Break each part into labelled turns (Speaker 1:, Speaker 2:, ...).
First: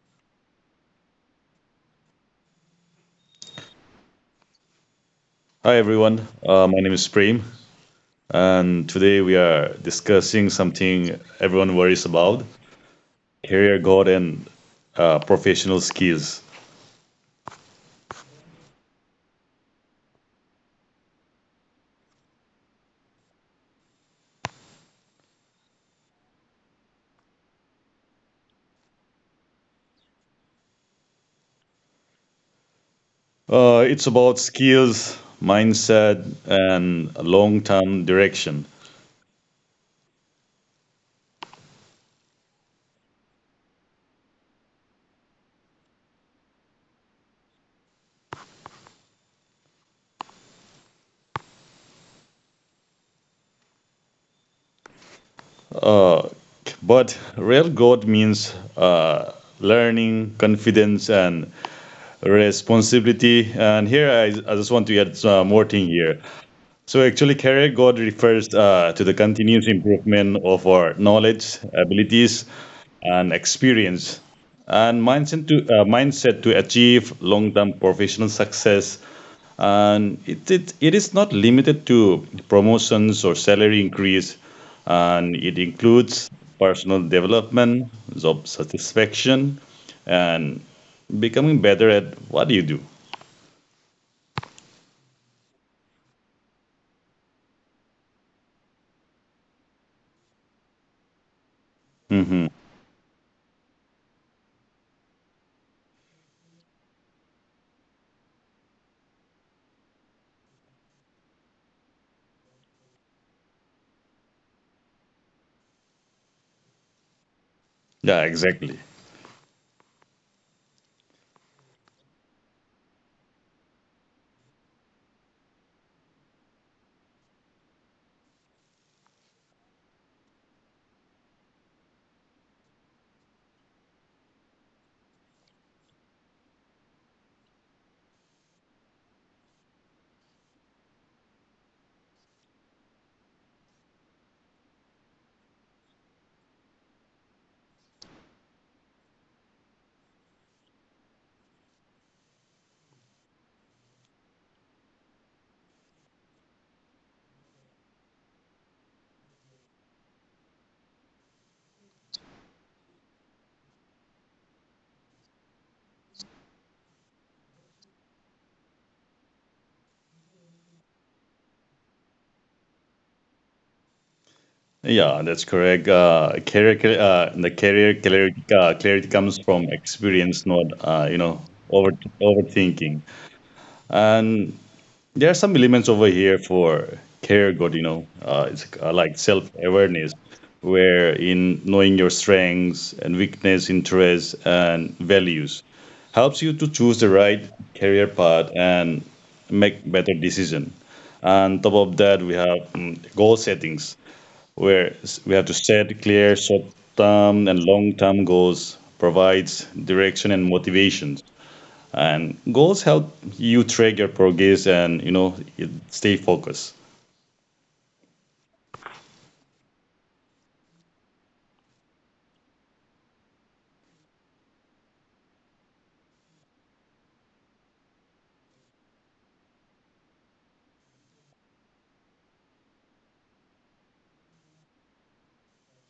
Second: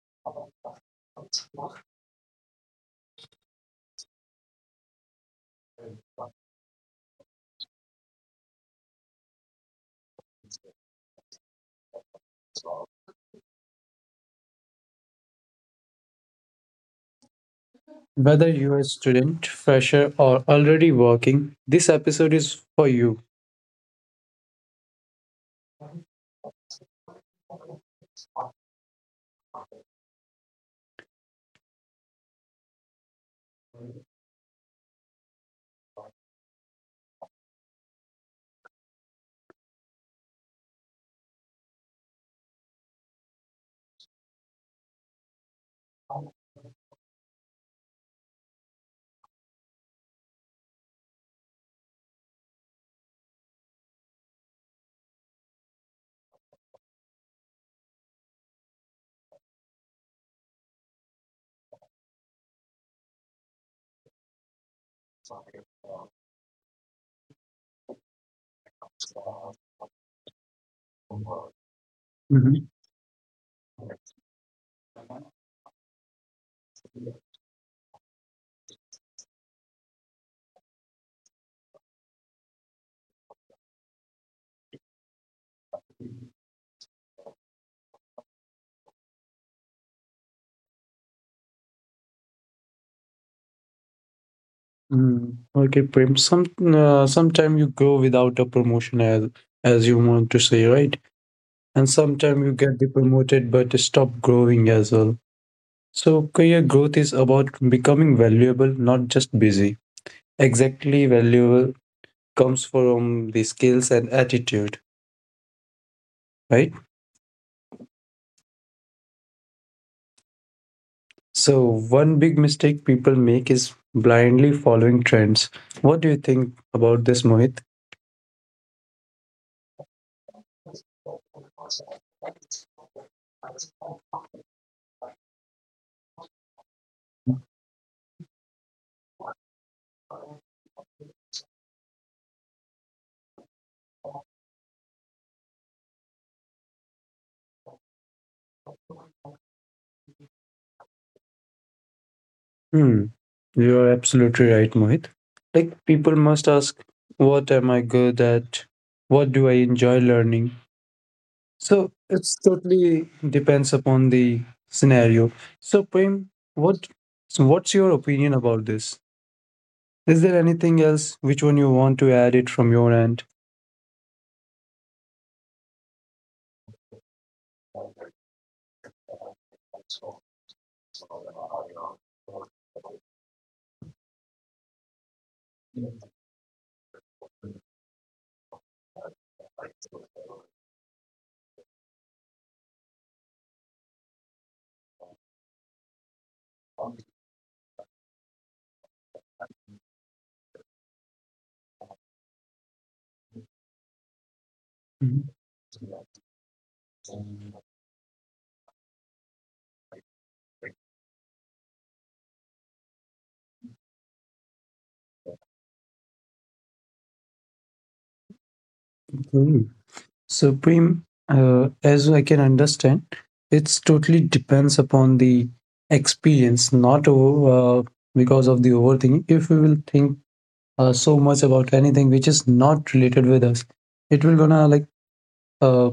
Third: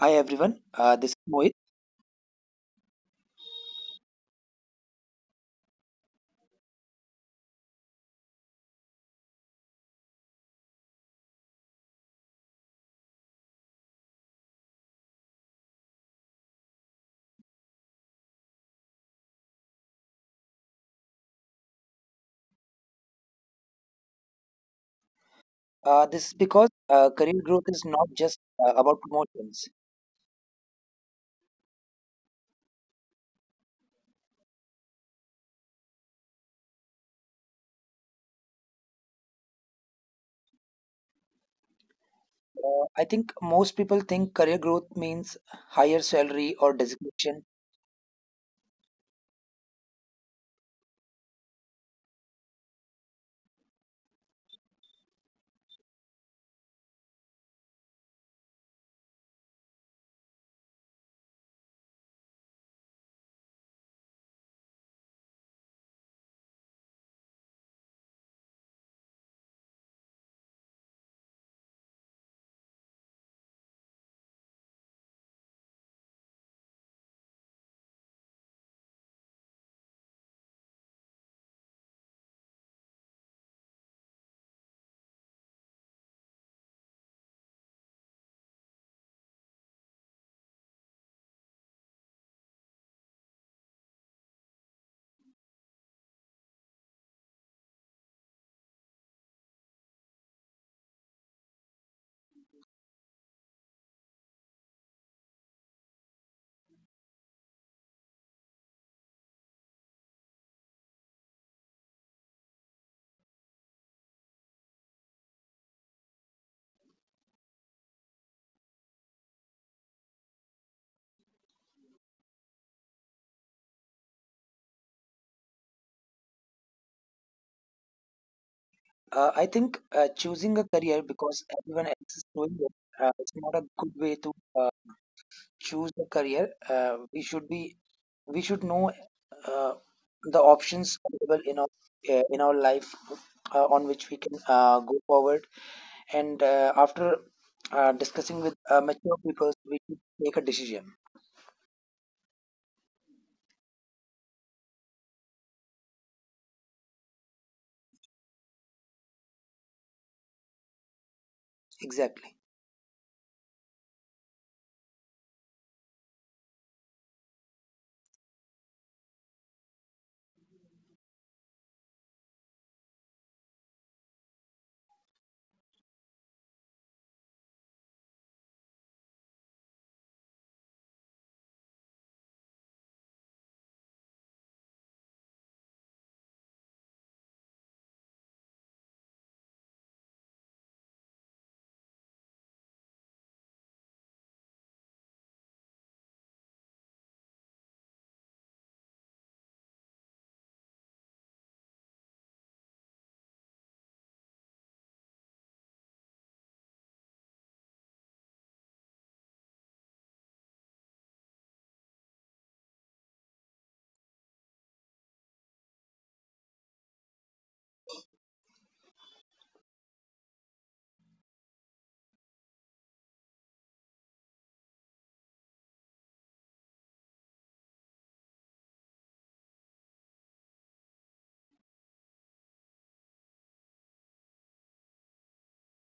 Speaker 1: Hi everyone, this is Mohit.
Speaker 2: Hi everyone, my name is Prem, and today we are discussing something everyone worries about career growth and professional skills.
Speaker 3: Whether you're a student, fresher, or already working, this episode is for you.
Speaker 1: This is because career growth is not just about promotions.
Speaker 2: It's about skills, mindset, and long term direction.
Speaker 1: I think most people think career growth means higher salary or designation.
Speaker 2: But real growth means learning, confidence, and responsibility. And here I just want to add some more thing here. So actually, career God refers to the continuous improvement of our knowledge, abilities,
Speaker 3: Mhm.
Speaker 2: and experience, and mindset to achieve long-term professional success. And it is not limited to promotions or salary increase, and it includes personal development, job satisfaction, and becoming better at what you do.
Speaker 3: Mm. Okay, Prem. Sometime you go without a promotion, as you want to say, right? And sometime you get promoted but stop growing as well. So career growth is about becoming valuable, not just busy. Exactly, valuable comes from the skills and attitude, right?
Speaker 2: Yeah, exactly.
Speaker 3: So, one big mistake people make is blindly following trends. What do you think about this, Mohit?
Speaker 1: I think choosing a career because everyone else is doing it, it's not a good way to choose a career. We should know uh, the options available in our life on which we can go forward and after discussing with mature people, we should take a decision.
Speaker 3: Hmm, you are absolutely right, Mohit. Like, people must ask, what am I good at? What do I enjoy learning? So,
Speaker 1: Exactly.
Speaker 3: it's totally depends upon the scenario. So, Prem, what, so what's your opinion about this? Is there anything else which one you want to add it from your end?
Speaker 2: Yeah, that's correct. The career clarity, clarity comes from experience, not over overthinking. And there are some elements over here for career good. It's like self awareness, where in knowing your strengths and weakness, interests and values, helps you to choose the right career path and make better decision. And top of that, we have goal settings where we have to set clear short-term and long-term goals, provides direction and motivations. And goals help you track your progress and you know you stay focused.
Speaker 3: Mhm. Supreme, as I can understand, it's totally depends upon the experience, not because of the overthinking. If we will think so much about anything which is not related with us, it will gonna like uh,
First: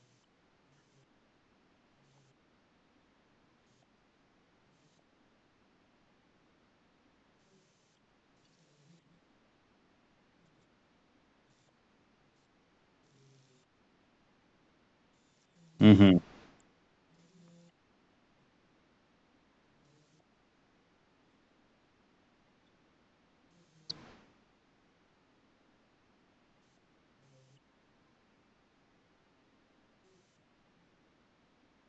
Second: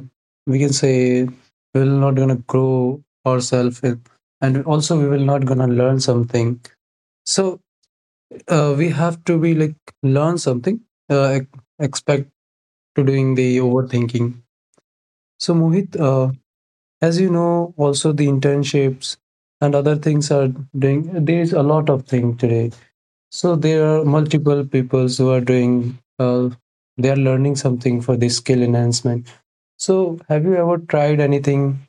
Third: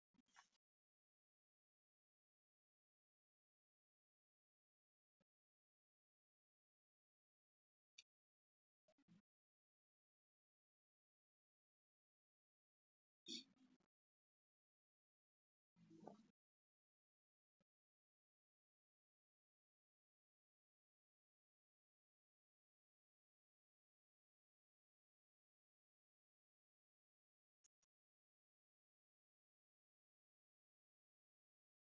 Speaker 3: we can say we will not gonna grow ourselves, and also we will not gonna learn something. So we have to be like learn something. Uh, ex- Expect to doing the overthinking. So Mohit,
Speaker 2: Mm-hmm.
Speaker 3: as you know, also the internships and other things are doing. There is a lot of thing today. So there are multiple peoples who are doing. They are learning something for this skill enhancement. So have you ever tried anything?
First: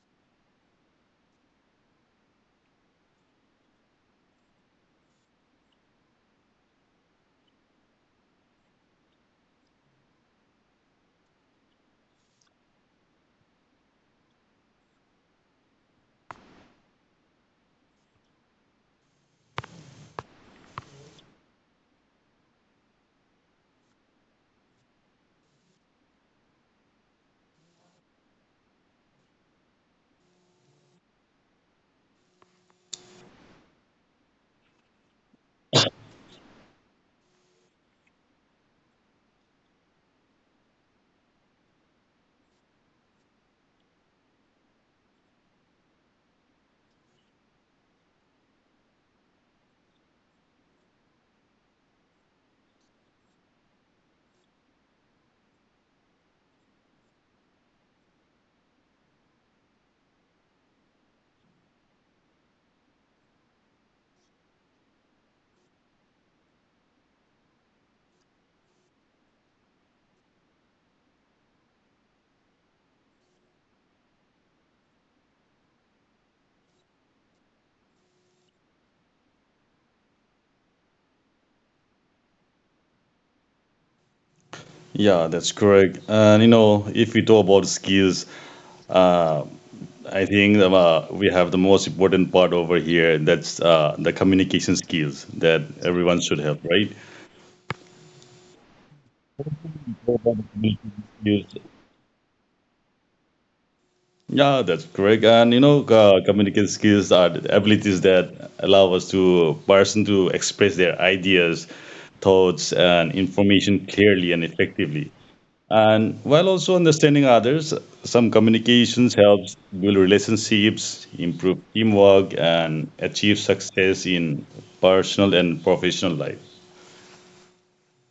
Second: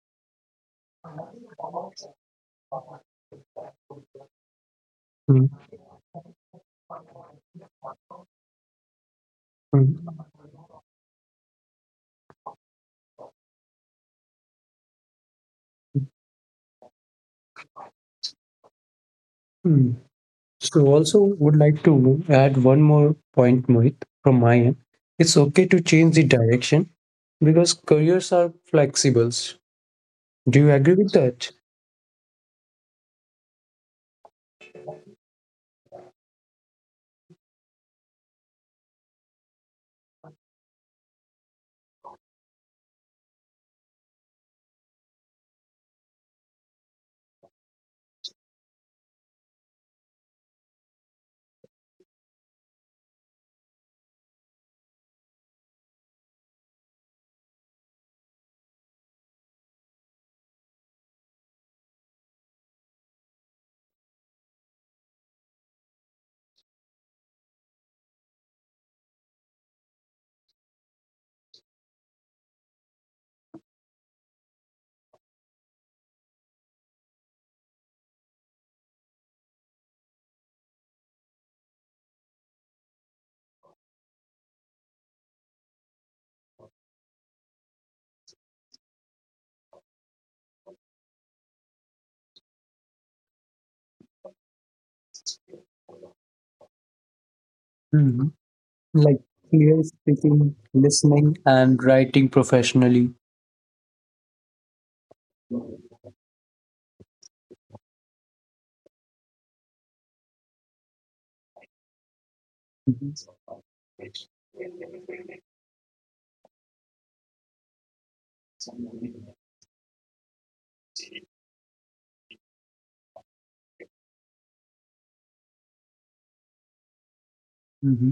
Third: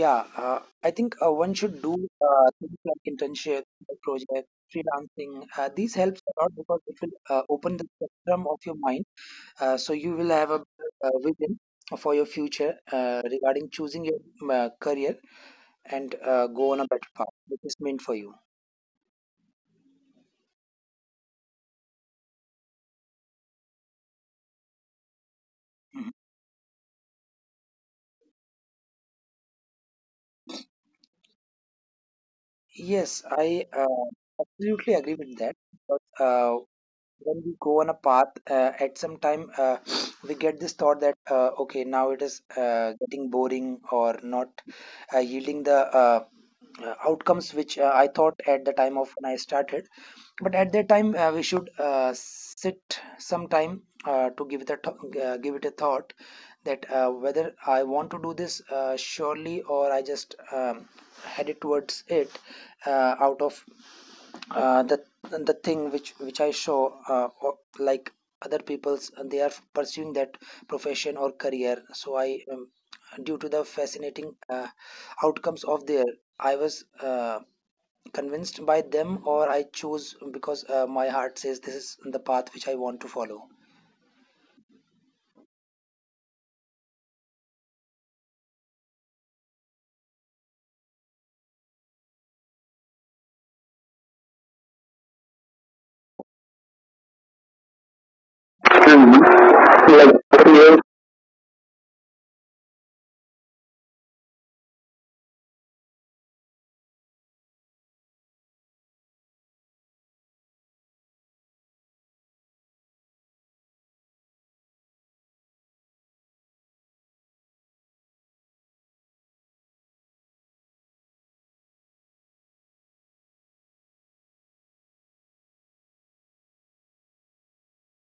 Speaker 1: Yeah, I think one should do things like internship, project, freelancing.
Speaker 3: Mm,
Speaker 1: These helps a lot because it will open the spectrum of your mind, so you
Speaker 3: mm,
Speaker 1: will have a vision for your future regarding choosing your career, and go on a better path which is meant for you.
Speaker 3: mm. So also would like to add one more point, Mohit, from my end. It's okay to change the direction because careers are flexible. Do you agree with that?
Speaker 1: Yes, I absolutely agree with that, but when we go on a path, at some time we get this thought that okay, now it is getting boring or not yielding the outcomes which I thought at the time of when I started. But at that time we should sit some time to give it a give it a thought, that whether I want to do this surely, or I just headed towards it out of the thing which I show, like other people's, they are pursuing that profession or career. So I, due to the fascinating outcomes of their I was convinced by them, or I choose because my heart says this is the path which I want to follow.
Speaker 2: Yeah, that's correct. And you know, if we talk about skills, I think we have the most important part over here. That's the communication skills that everyone should have, right?
Speaker 3: Like clear speaking, listening, and writing professionally.
Speaker 2: Yeah, that's correct. And you know, communication skills are the abilities that allow us to person to express their ideas, thoughts, and information clearly and effectively. And while also understanding others, some communications helps build relationships, improve teamwork, and achieve success in personal and professional life.
Speaker 3: Mm-hmm.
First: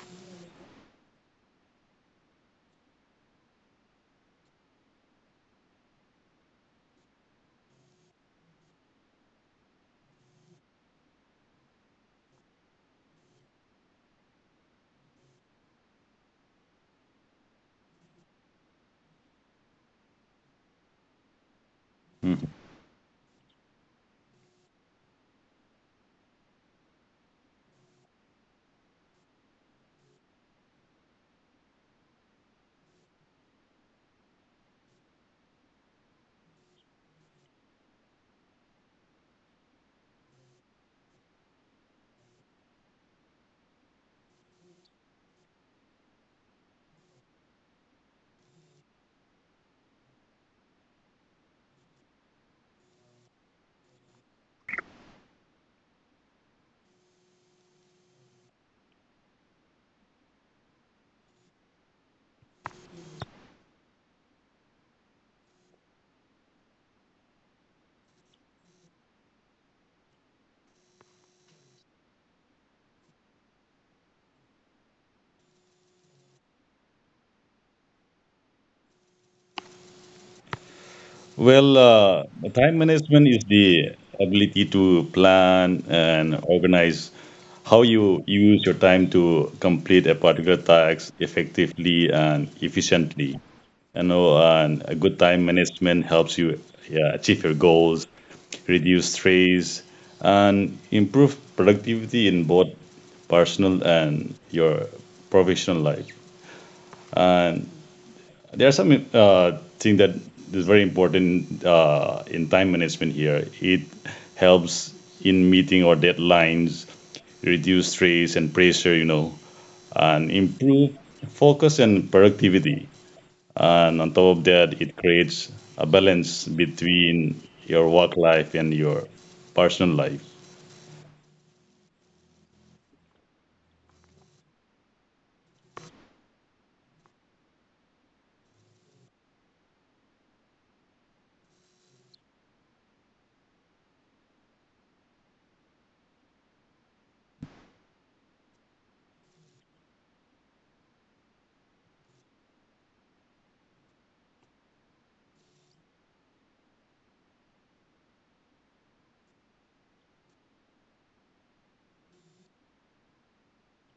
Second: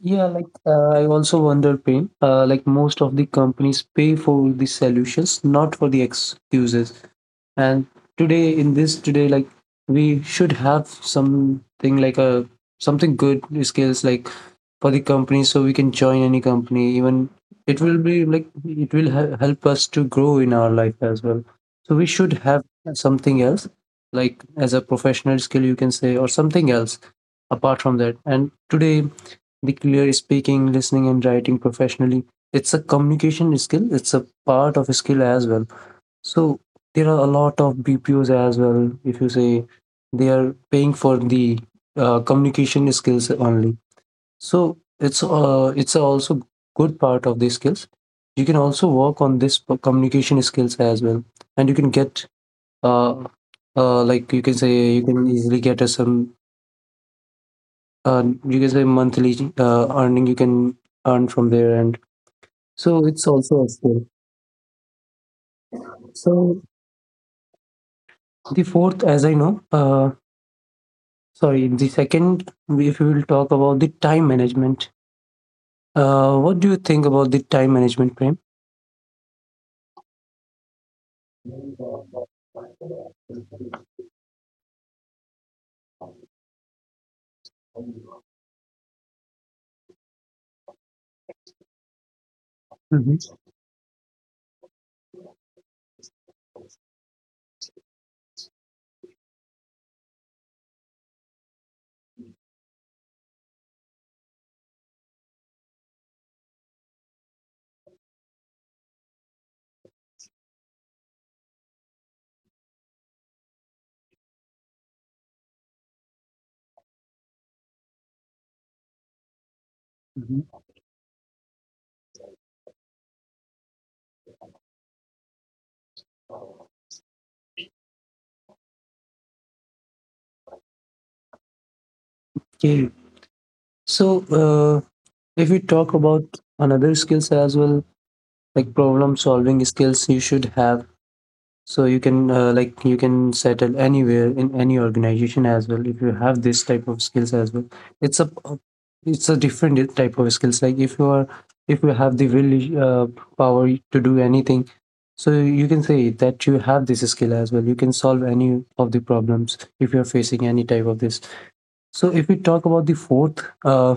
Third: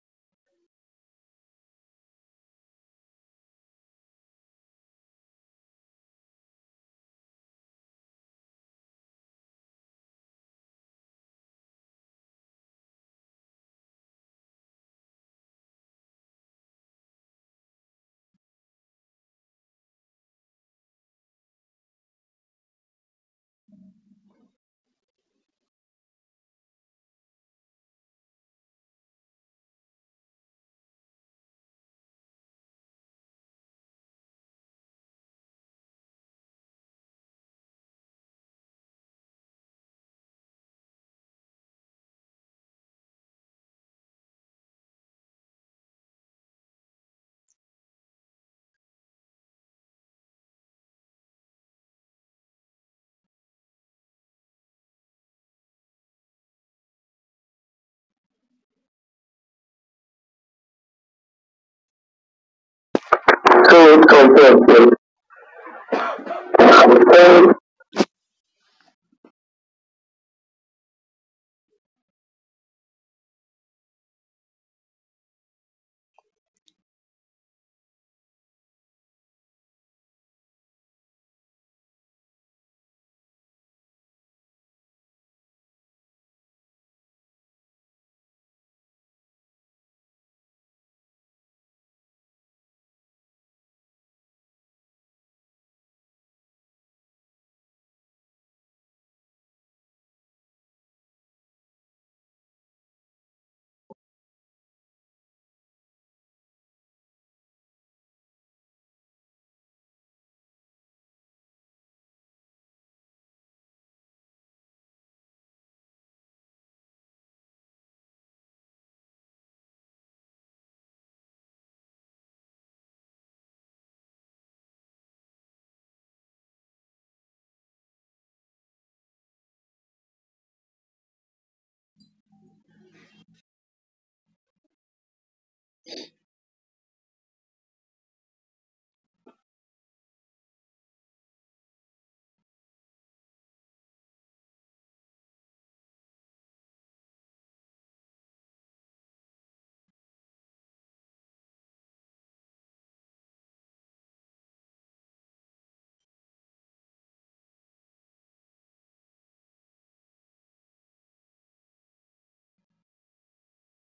Speaker 3: Yeah, like I also wonder, Pain. Like most of the companies pay for the solutions, not for the excuses. And today in this today like we should have something like a something good skills like for the company so we can join any company even it will be like it will help us to grow in our life as well so we should have something else like as a professional skill you can say or something else apart from that. And today the clear speaking, listening, and writing professionally, it's a communication skill, it's a part of a skill as well. So there are a lot of BPOs as well. If you say they are paying for the communication skills only, so it's also good part of the skills. You can also work on this communication skills as well, and you can get uh, like you can say you can easily get a some uh, you can say monthly earning you can earn from there, and so it's also a
Speaker 1: True,
Speaker 3: skill.
Speaker 1: true, true, true.
Speaker 3: So
Speaker 1: So.
Speaker 3: the fourth, as I know, sorry, the second, if we will talk about the time management. What do you think about the time management, Prem?
Speaker 2: Well, uh, time management is the ability to plan and organize how you use your time to complete a particular task effectively and efficiently.
Speaker 3: Hmm.
Speaker 2: You know, and a good time management helps you yeah, achieve your goals, reduce stress, and improve productivity in both personal and your professional life. And there are some thing that is very important in time management here. It helps in meeting or deadlines, reduce stress and pressure, you know, and
Speaker 3: Mhm.
Speaker 2: improve focus and productivity. And on top of that, it creates a balance between your work life and your personal life.
Speaker 3: Okay. So, uh, if we talk about another skills as well, like problem solving skills, you should have. So you can like you can settle anywhere in any organization as well if you have this type of skills as well. It's a it's a different type of skills. Like if you are if you have the will power to do anything, so you can say that you have this skill as well. You can solve any of the problems if you are facing any type of this. So if we talk about the fourth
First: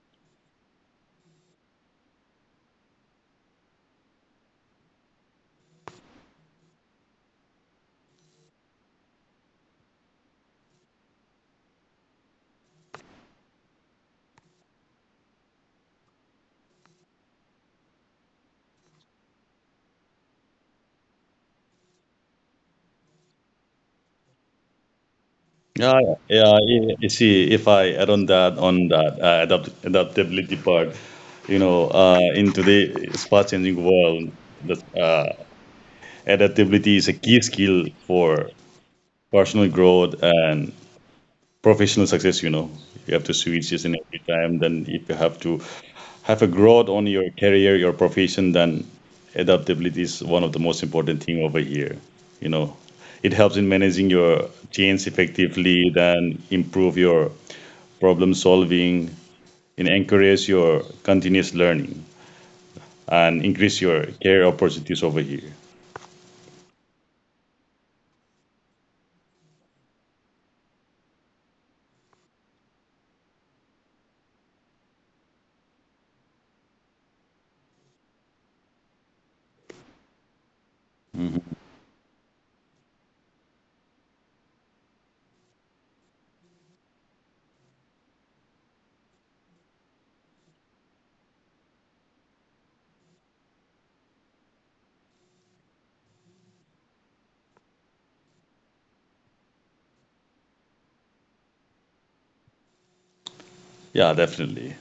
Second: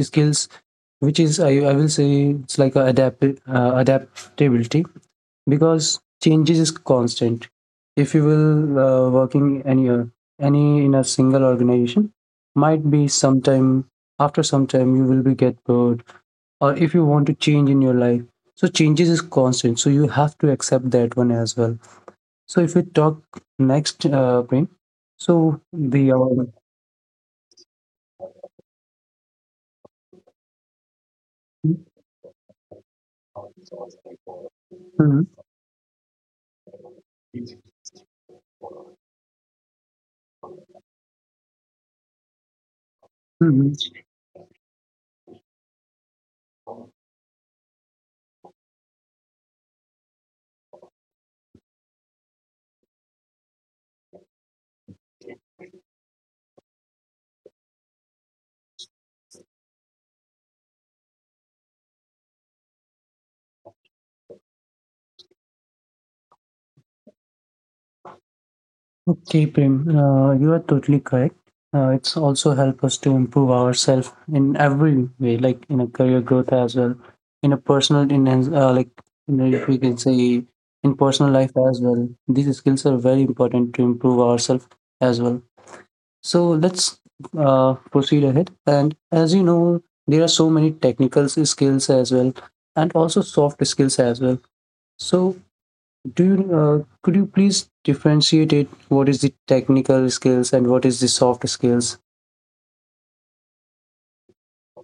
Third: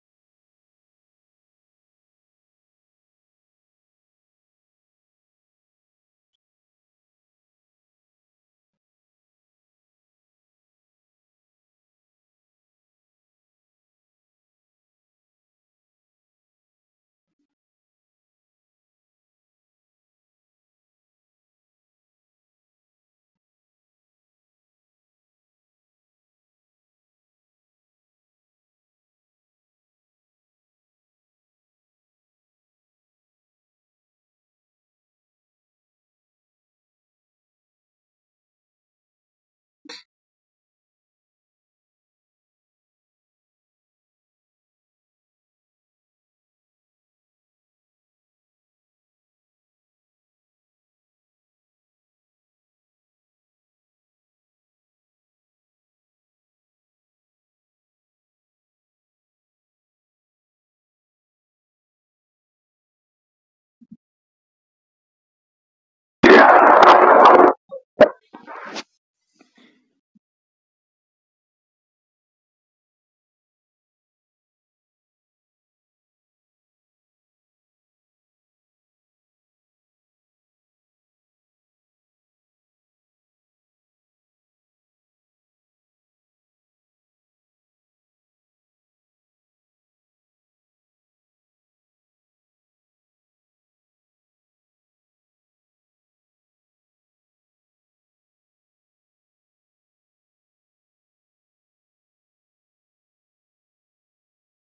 Speaker 3: skills, which is I will say it's like a adaptability because changes is constant. If you will working any in a single organization, might be sometime after some time you will be get bored, or if you want to change in your life. So changes is constant. So you have to accept that one as well. So if we talk next, Prem, so
Speaker 2: Ah,
Speaker 3: the
Speaker 2: Yeah, yeah. i- You see, if I add on that, uh, adaptability part, you know, in today's fast-changing world, the
Speaker 3: mhm,
Speaker 2: adaptability is a key skill for personal growth and professional success, you know. You have to switch
Speaker 3: mhm.
Speaker 2: each in every time. Then if you have to have a growth on your career, your profession, then adaptability is one of the most important thing over here. You know, it helps in managing your change effectively, then improve your problem solving, and encourage your continuous learning and increase your career opportunities over here.
Speaker 3: Okay, Prem, you are totally correct. It's also help us to improve ourselves in every way, like in a career growth as well, in a personal, in like you know, if we can say in personal life as well. These skills are very important to improve ourselves as well. So let's proceed ahead. And as you know, there are so many technical skills as well, and also soft skills as well. So do you, could you please differentiate it? What is the technical skills and what is the soft skills?
Speaker 2: Yeah, definitely.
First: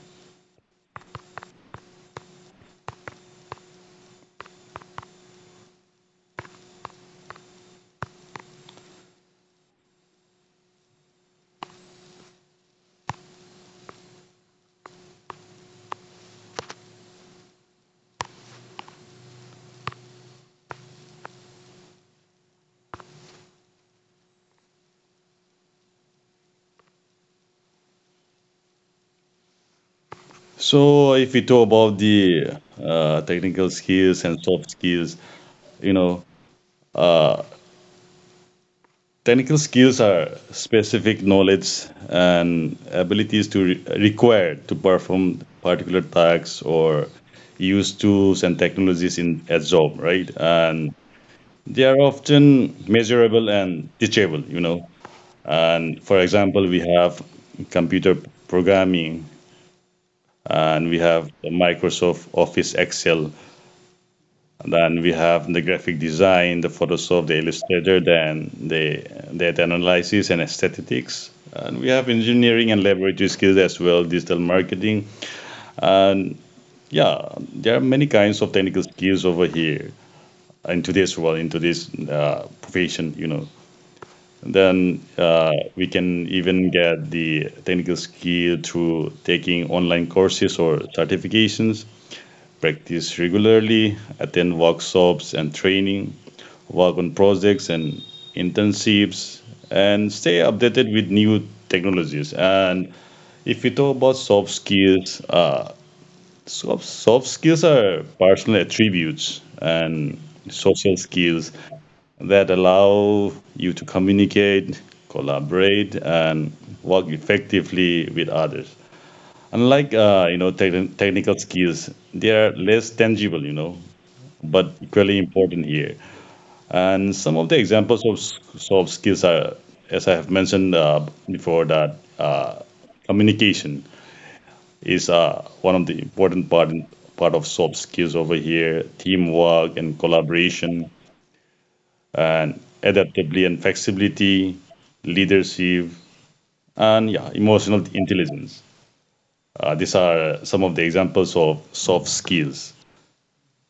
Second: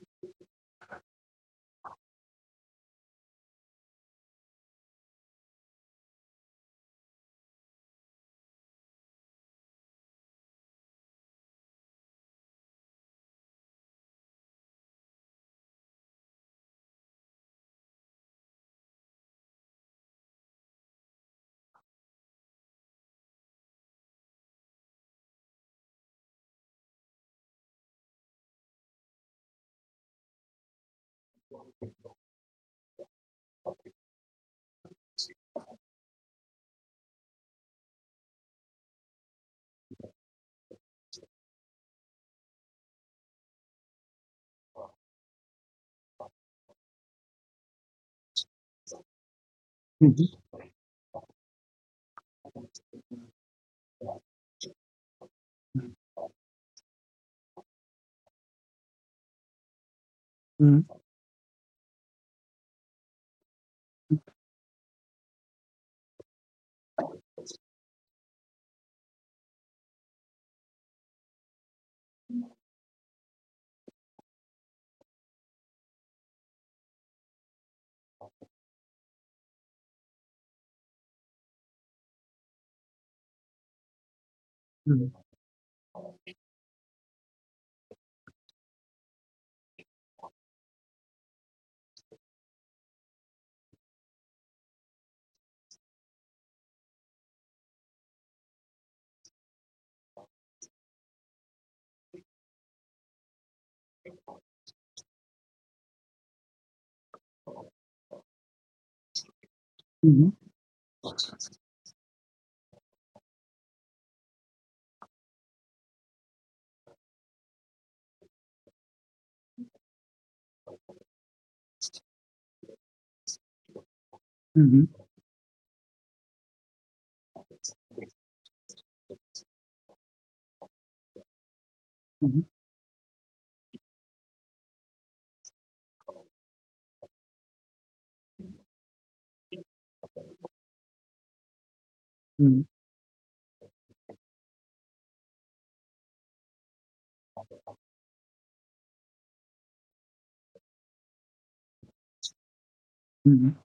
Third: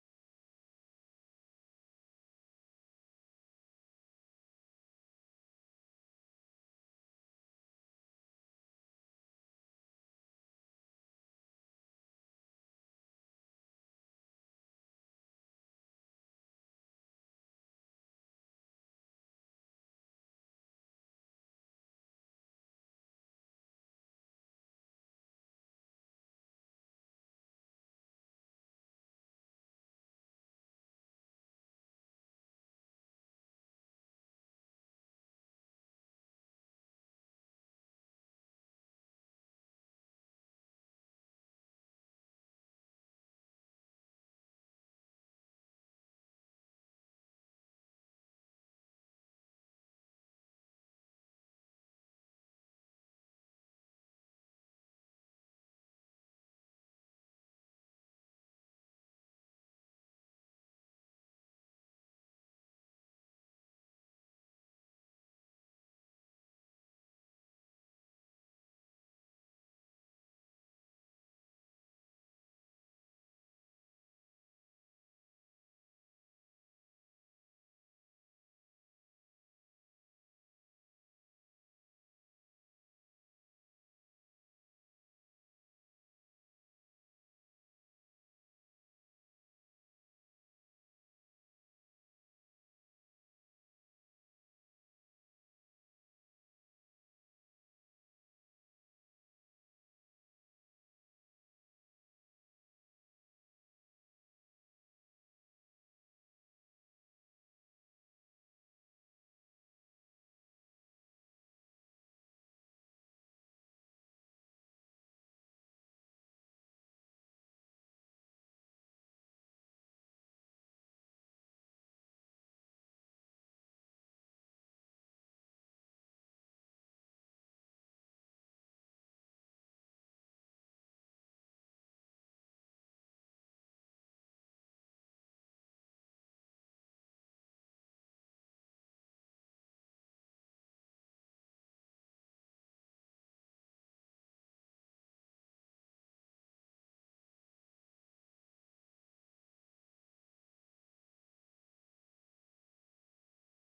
Speaker 2: So if we talk about the technical skills and soft skills, you know, technical skills are specific knowledge and abilities to required to perform particular tasks or use tools and technologies in a job, right?
Speaker 3: Mhm,
Speaker 2: And they are often measurable and teachable, you know. And for example, we have computer programming
Speaker 3: mhm,
Speaker 2: and we have Microsoft Office Excel. Then we have the graphic design, the Photoshop, the Illustrator, then the data analysis and aesthetics. And we have engineering and laboratory skills as well, digital marketing. And yeah, there are many kinds of technical skills over here in today's world, into this profession, you know. Then
Speaker 3: mhm,
Speaker 2: we can even get the technical skill through taking online courses or certifications, practice regularly, attend workshops and training, work on projects and internships, and stay updated with new technologies. And if we talk about soft skills, soft skills are personal attributes and
Speaker 3: mhm,
Speaker 2: social skills that allow you to communicate, collaborate, and work effectively with others. Unlike technical skills, they are less tangible. You know, but equally important here. And some of the examples of soft skills are, as I have mentioned before, that
Speaker 3: mhm,
Speaker 2: communication is one of the important part of soft skills over here. Teamwork and collaboration, and
Speaker 3: mhm,
Speaker 2: adaptability and flexibility, leadership, and yeah, emotional intelligence. These are some of the examples of soft skills.
Speaker 3: mhm.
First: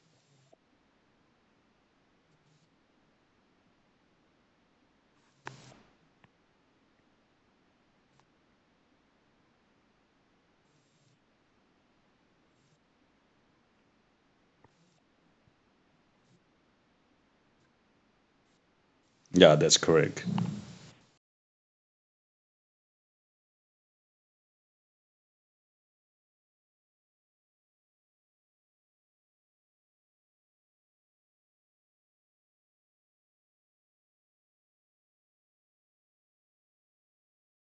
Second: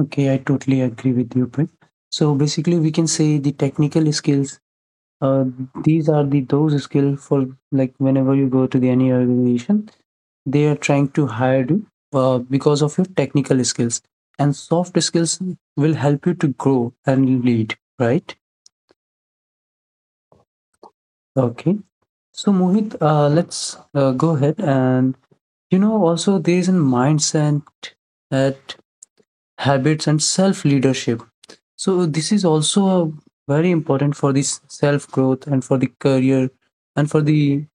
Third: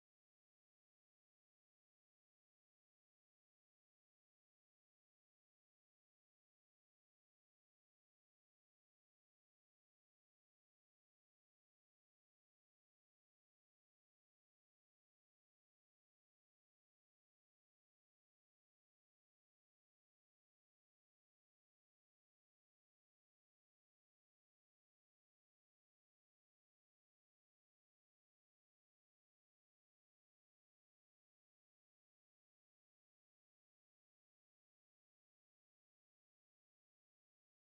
Speaker 3: Okay, I totally agree with you, Prit. So basically, we can say the technical skills. Uh, these are the those skills for like whenever you go to the any organization, they are trying to hire you because of your technical skills. And soft skills will help you to grow and lead, right?
Speaker 2: Yeah, that's correct.
Speaker 3: Okay. So, Mohit, let's go ahead. And, you know, also there is a mindset at habits and self leadership. So, this is also a very important for this self growth and for the career and for the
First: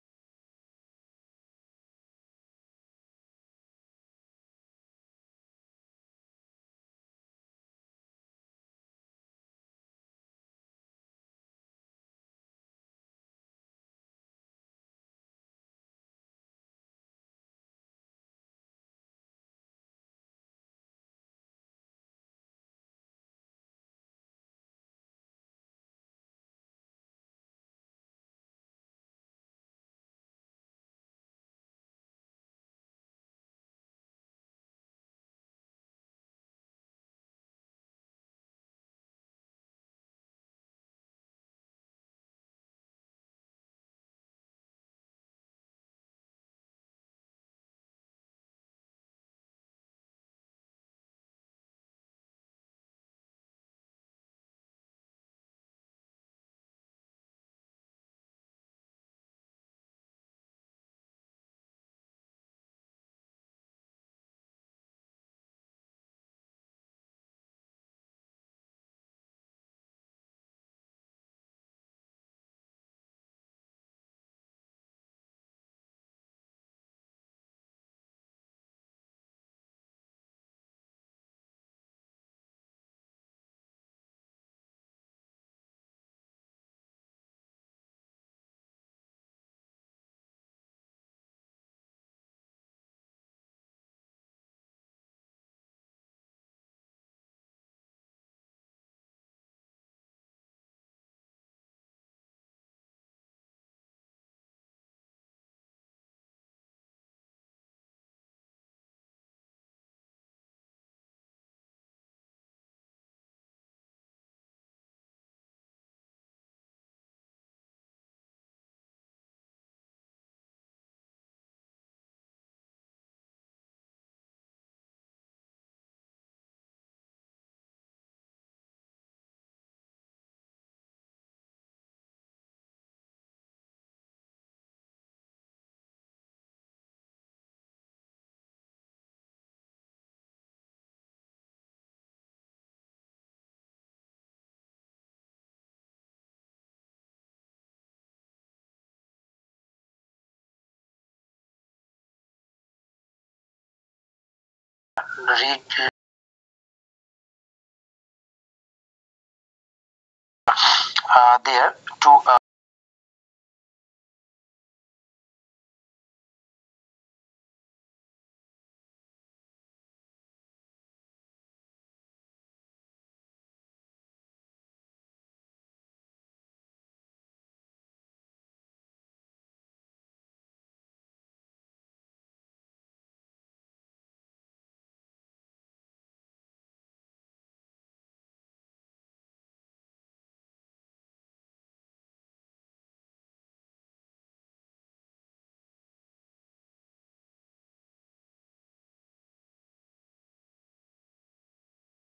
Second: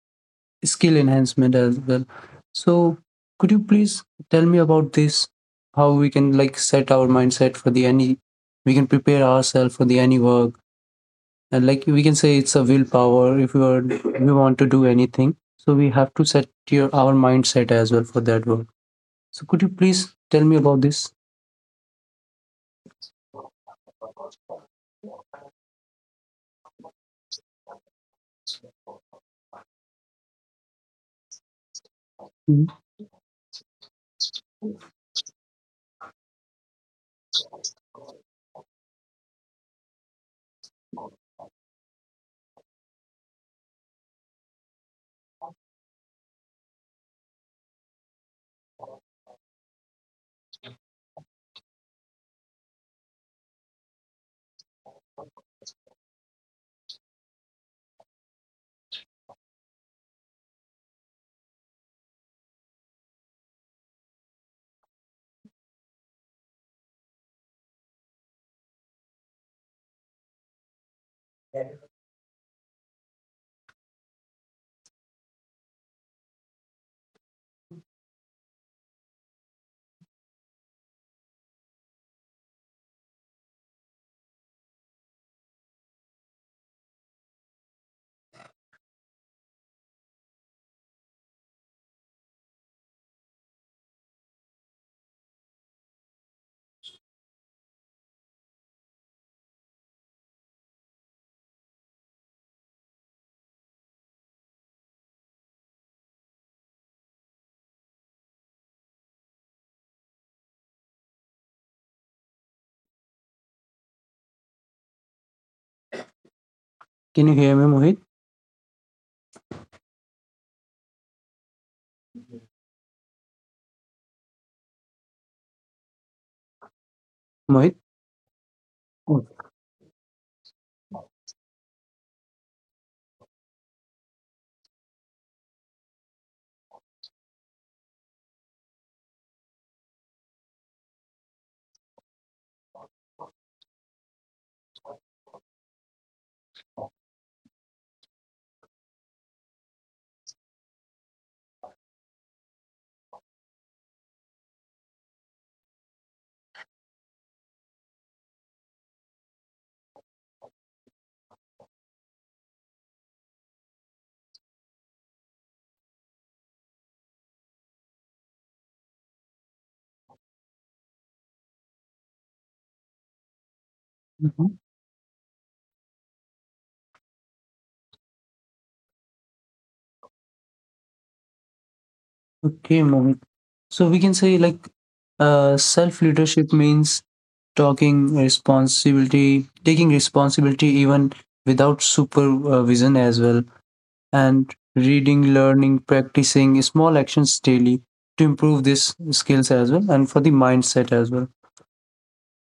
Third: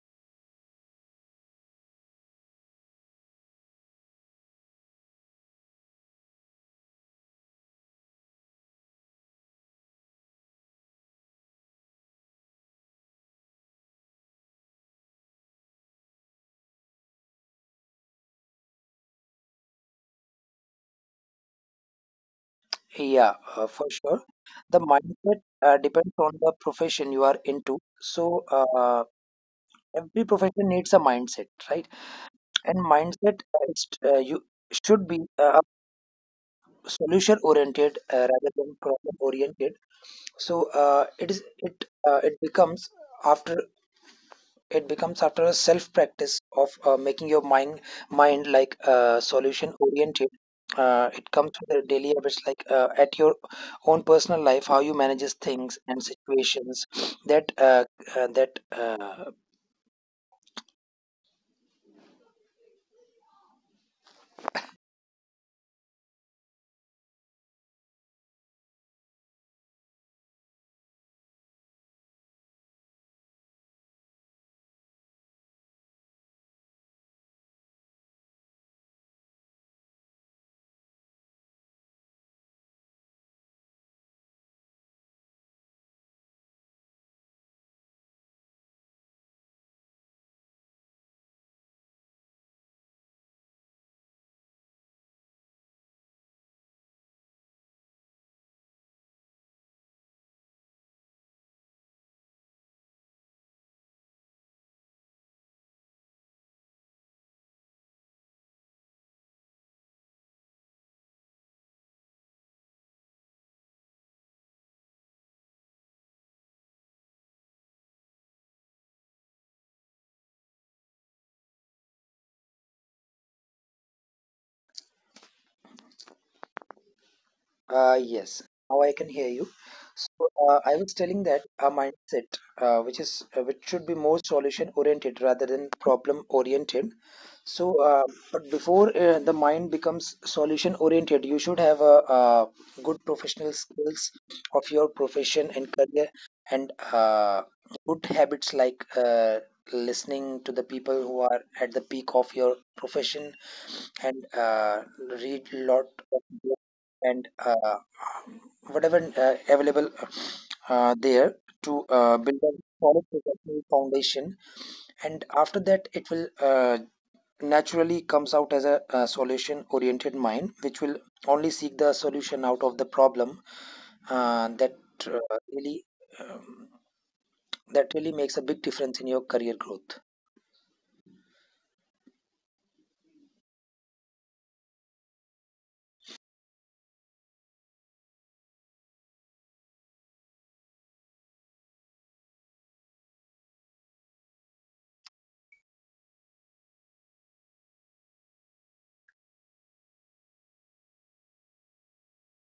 Speaker 3: skill enhancement as well. So, could you please tell me about this? How we can like set our mindset for the any, we can prepare ourselves for the any work, and like we can say it's a willpower if we are we want to do anything so we have to set your our mindset as well for that work. So could you please tell me about this?
Speaker 1: Yeah, for sure. The mindset depends on the profession you are into. So every profession needs a mindset, right?
Speaker 3: Mhm.
Speaker 1: And mindset, it's, you should be solution oriented, rather than problem oriented. So it becomes after a self practice of making your mind like solution oriented. It comes with the daily habits, like at your own personal life, how you manages things and situations, that that
Speaker 3: Can you hear me, Mohit? Mohit.
Speaker 1: Yes, now I can hear you.
Speaker 3: Okay.
Speaker 1: So I was telling that a mindset which is which should be more solution oriented rather than problem oriented. So, but before the mind becomes solution oriented, you should have a, good professional skills of your profession and career, and good habits like listening to the people who are at the peak of your profession, and read lot
Speaker 2: Read
Speaker 1: of, and whatever available there, to
Speaker 2: there
Speaker 1: build
Speaker 2: to
Speaker 1: a solid professional foundation. And after that, it will naturally comes out as a, solution oriented mind which will only seek the solution out of the problem,
Speaker 3: Mhm.
Speaker 1: that uh, really, um, that really makes a big difference in your career growth.
Speaker 3: Okay, Mohit, so we can say like self leadership means talking responsibility taking responsibility even without supervision as well, and reading, learning, practicing small actions daily to improve these skills as well and for the mindset as well.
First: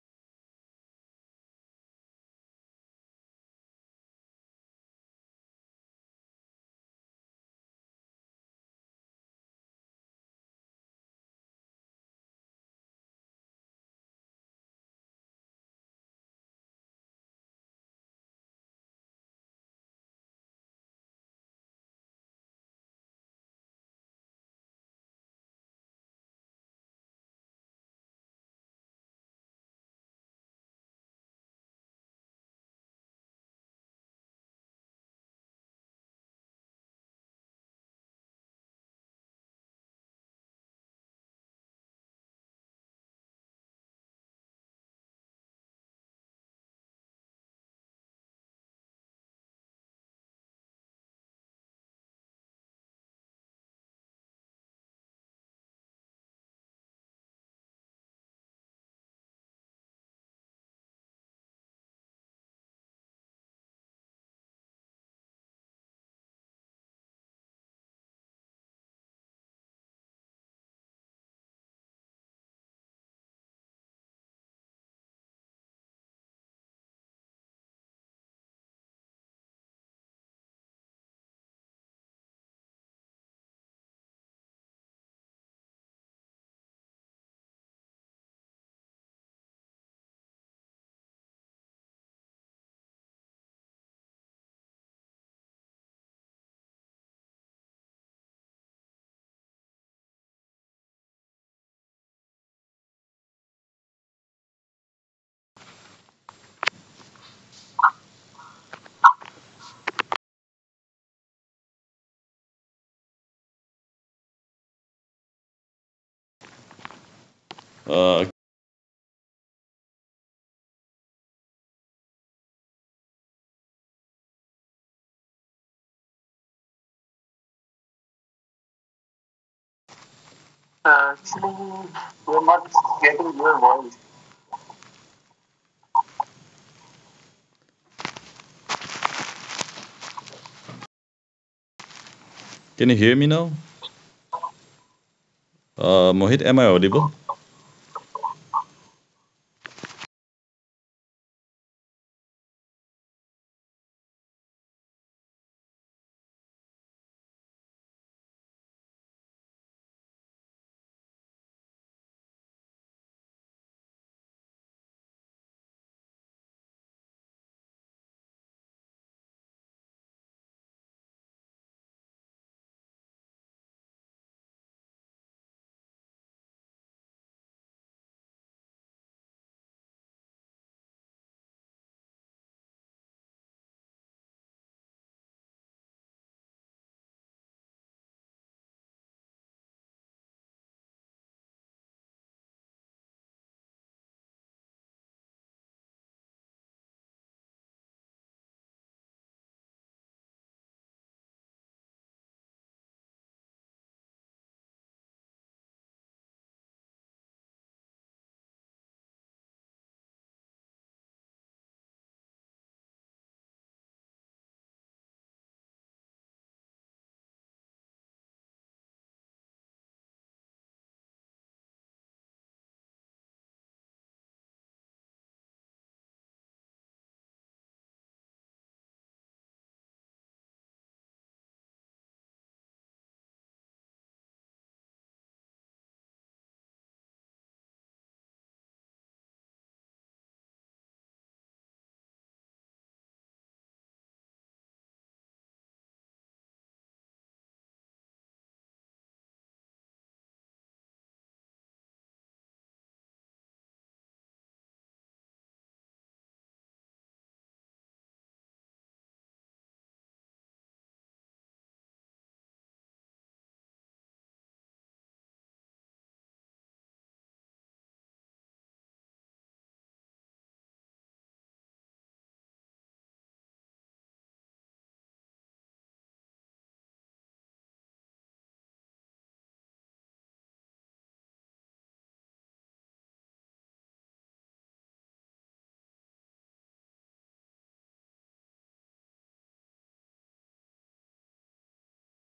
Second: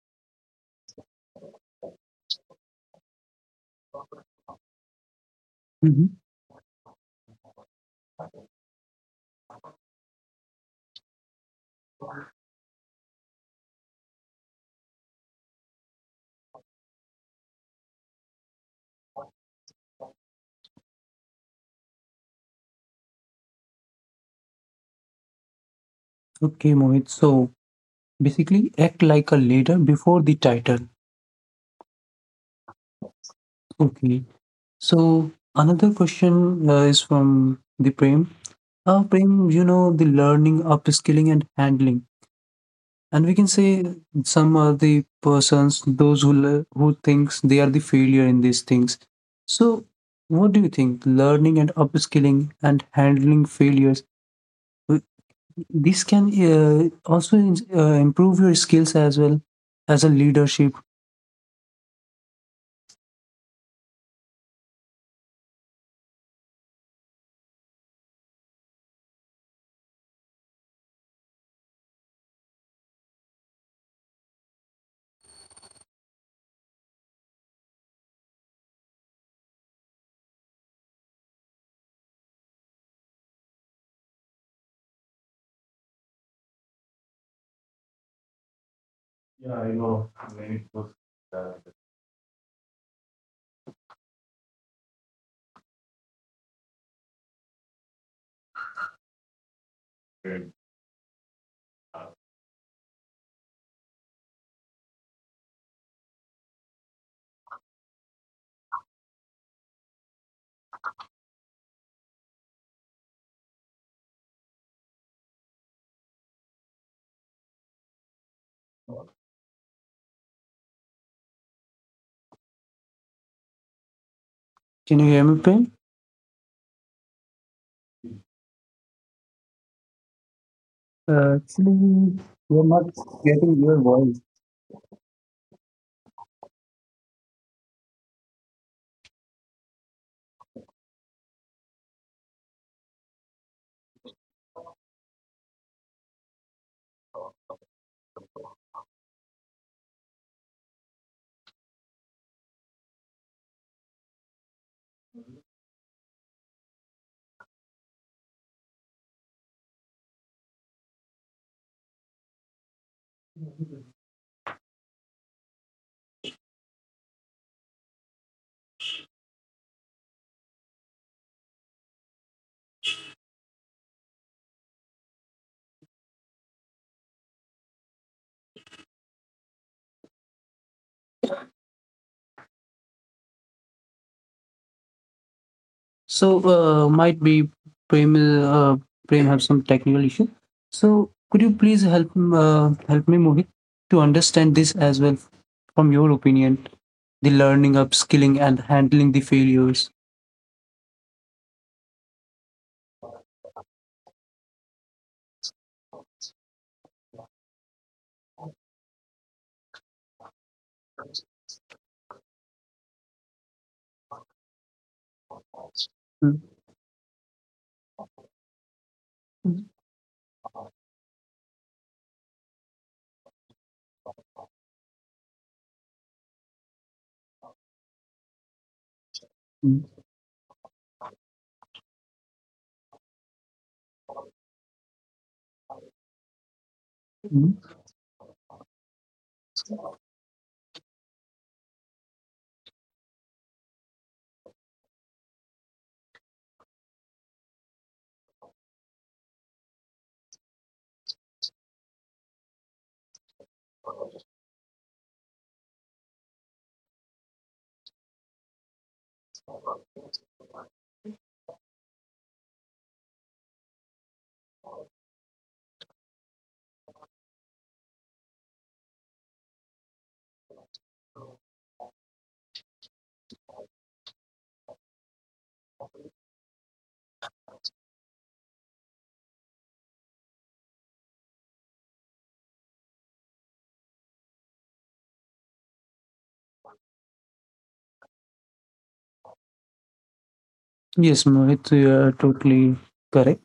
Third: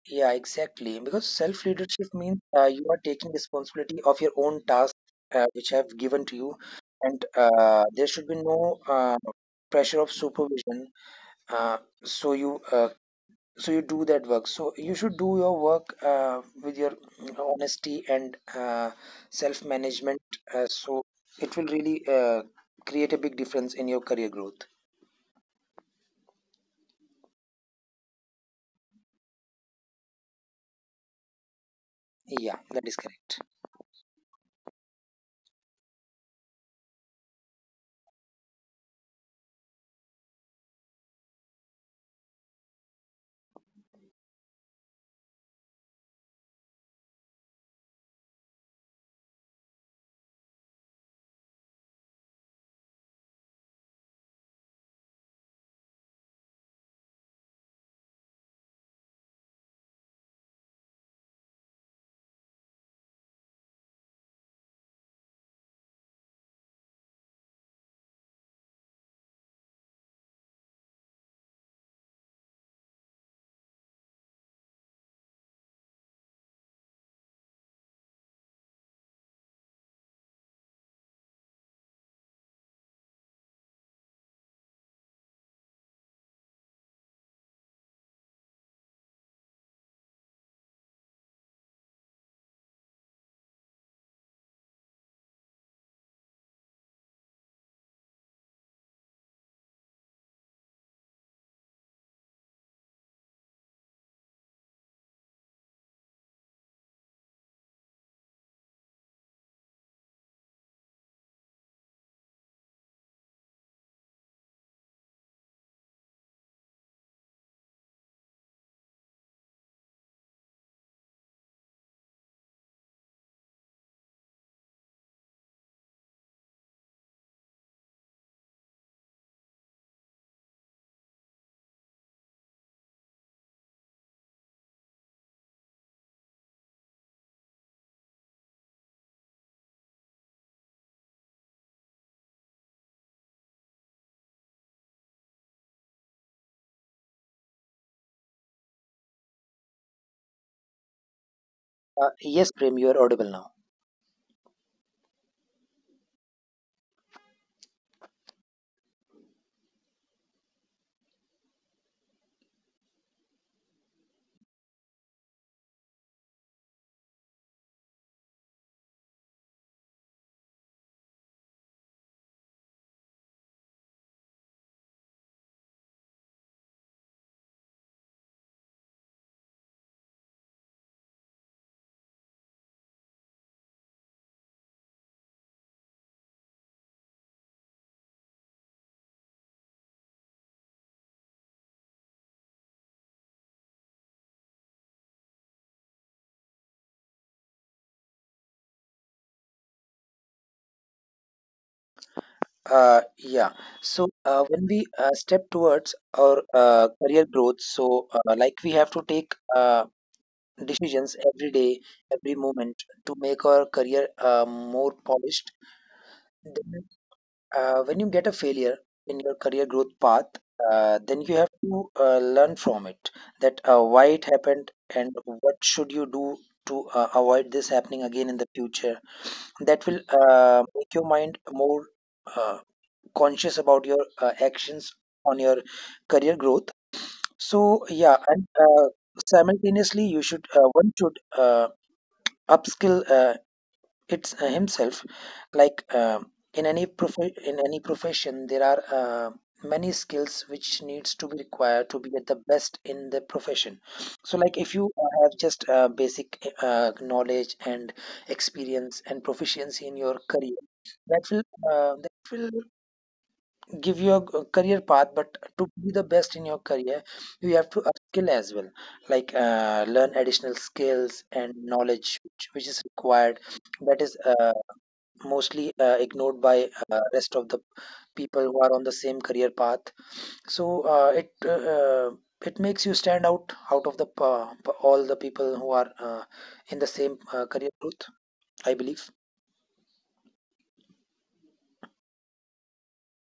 Speaker 1: Yeah, exactly. Because self leadership means you are taking responsibility of your own tasks, which I have
Speaker 3: Mhm.
Speaker 1: given to you, and there should be no pressure of supervision. Uh, so you uh, so you do that work. So you should do your work with your you honesty and self management. So it will really create a big difference in your career growth.
Speaker 3: Okay, Mohit. So basically, act like a leader before the title.
Speaker 1: Yeah, that is correct.
Speaker 3: Okay. So another question is from the Prem. Prem, you know the learning, upskilling, and handling. And we can say some are the persons those who who thinks they are the failure in these things. So what do you think learning and upskilling and handling failures w- this can also improve your skills as well as a leadership?
Speaker 2: Uh,
Speaker 3: Can you hear me, Prem? Actually, you are not
Speaker 2: actually,
Speaker 3: getting
Speaker 2: you're
Speaker 3: your
Speaker 2: not
Speaker 3: voice.
Speaker 2: getting your voice. Can you hear me now? Mohit, am I audible?
Speaker 1: Yes, Prem, you are audible now.
Speaker 3: So, might be Prem, Prem have some technical issue. So, could you please help help me, Mohit, to understand this as well from your opinion, the learning, upskilling, and handling the failures.
Speaker 1: Yeah. So when we step towards our career growth, so like we have to take decisions every day, every moment, to make our career more polished.
Speaker 3: Mm,
Speaker 1: Then, when you get a failure in your
Speaker 3: mm,
Speaker 1: career growth path, then you have to learn from it, that why it happened and what should you do to avoid this happening again in the future. That
Speaker 3: mm,
Speaker 1: will make your mind more uh, conscious about your actions on your career growth.
Speaker 3: mm.
Speaker 1: So yeah, and simultaneously you should one should upskill it's himself. Like, in any in any profession there are many skills which needs to be required to be at the best in the profession. So like if you have just basic knowledge and experience and proficiency in your career, that will uh, give you a career path. But to be the best in your career, you have to upskill as well, like learn additional skills and knowledge which is required, that is mostly ignored by rest of the people who are on the same career path. So it makes you stand out out of the all the people who are in the same career growth, I believe.
Speaker 3: Yes, Mohit, you are totally correct.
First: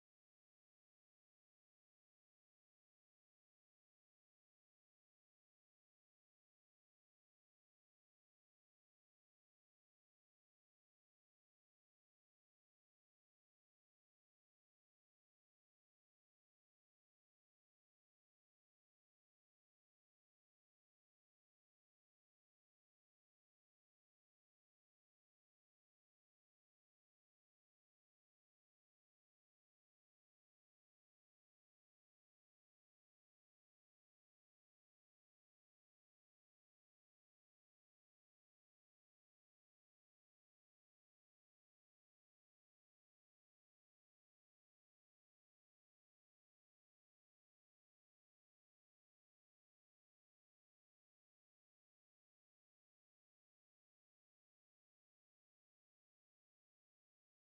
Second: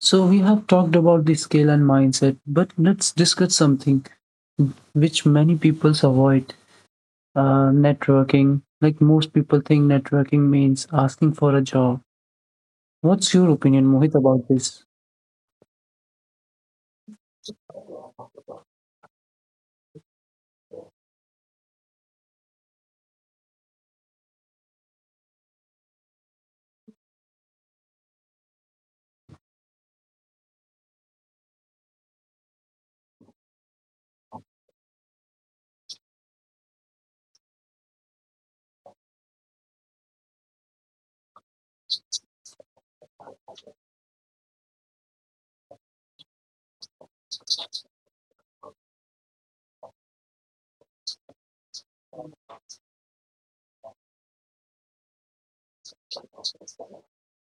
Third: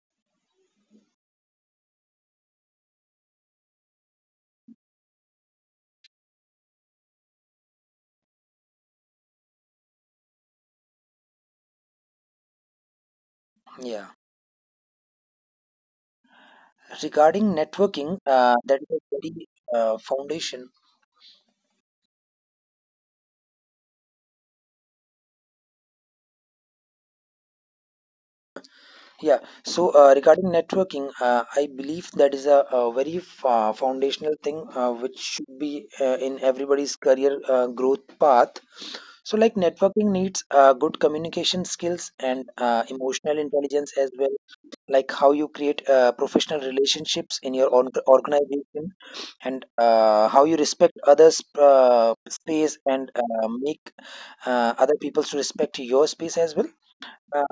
Speaker 3: So we have talked about the skill and mindset, but let's discuss something which many people avoid: networking. Like most people think networking means asking for a job. What's your opinion,
Speaker 1: Yeah,
Speaker 3: Mohit, about this?
Speaker 1: regarding networking, that is a very foundation Yeah, so regarding networking, I believe that is a very foundational thing which should be in everybody's career growth path. So, like networking needs good communication skills and emotional intelligence as well, like how you create professional relationships in your organization, and how you respect others' space and make other people to respect your space as well. Uh,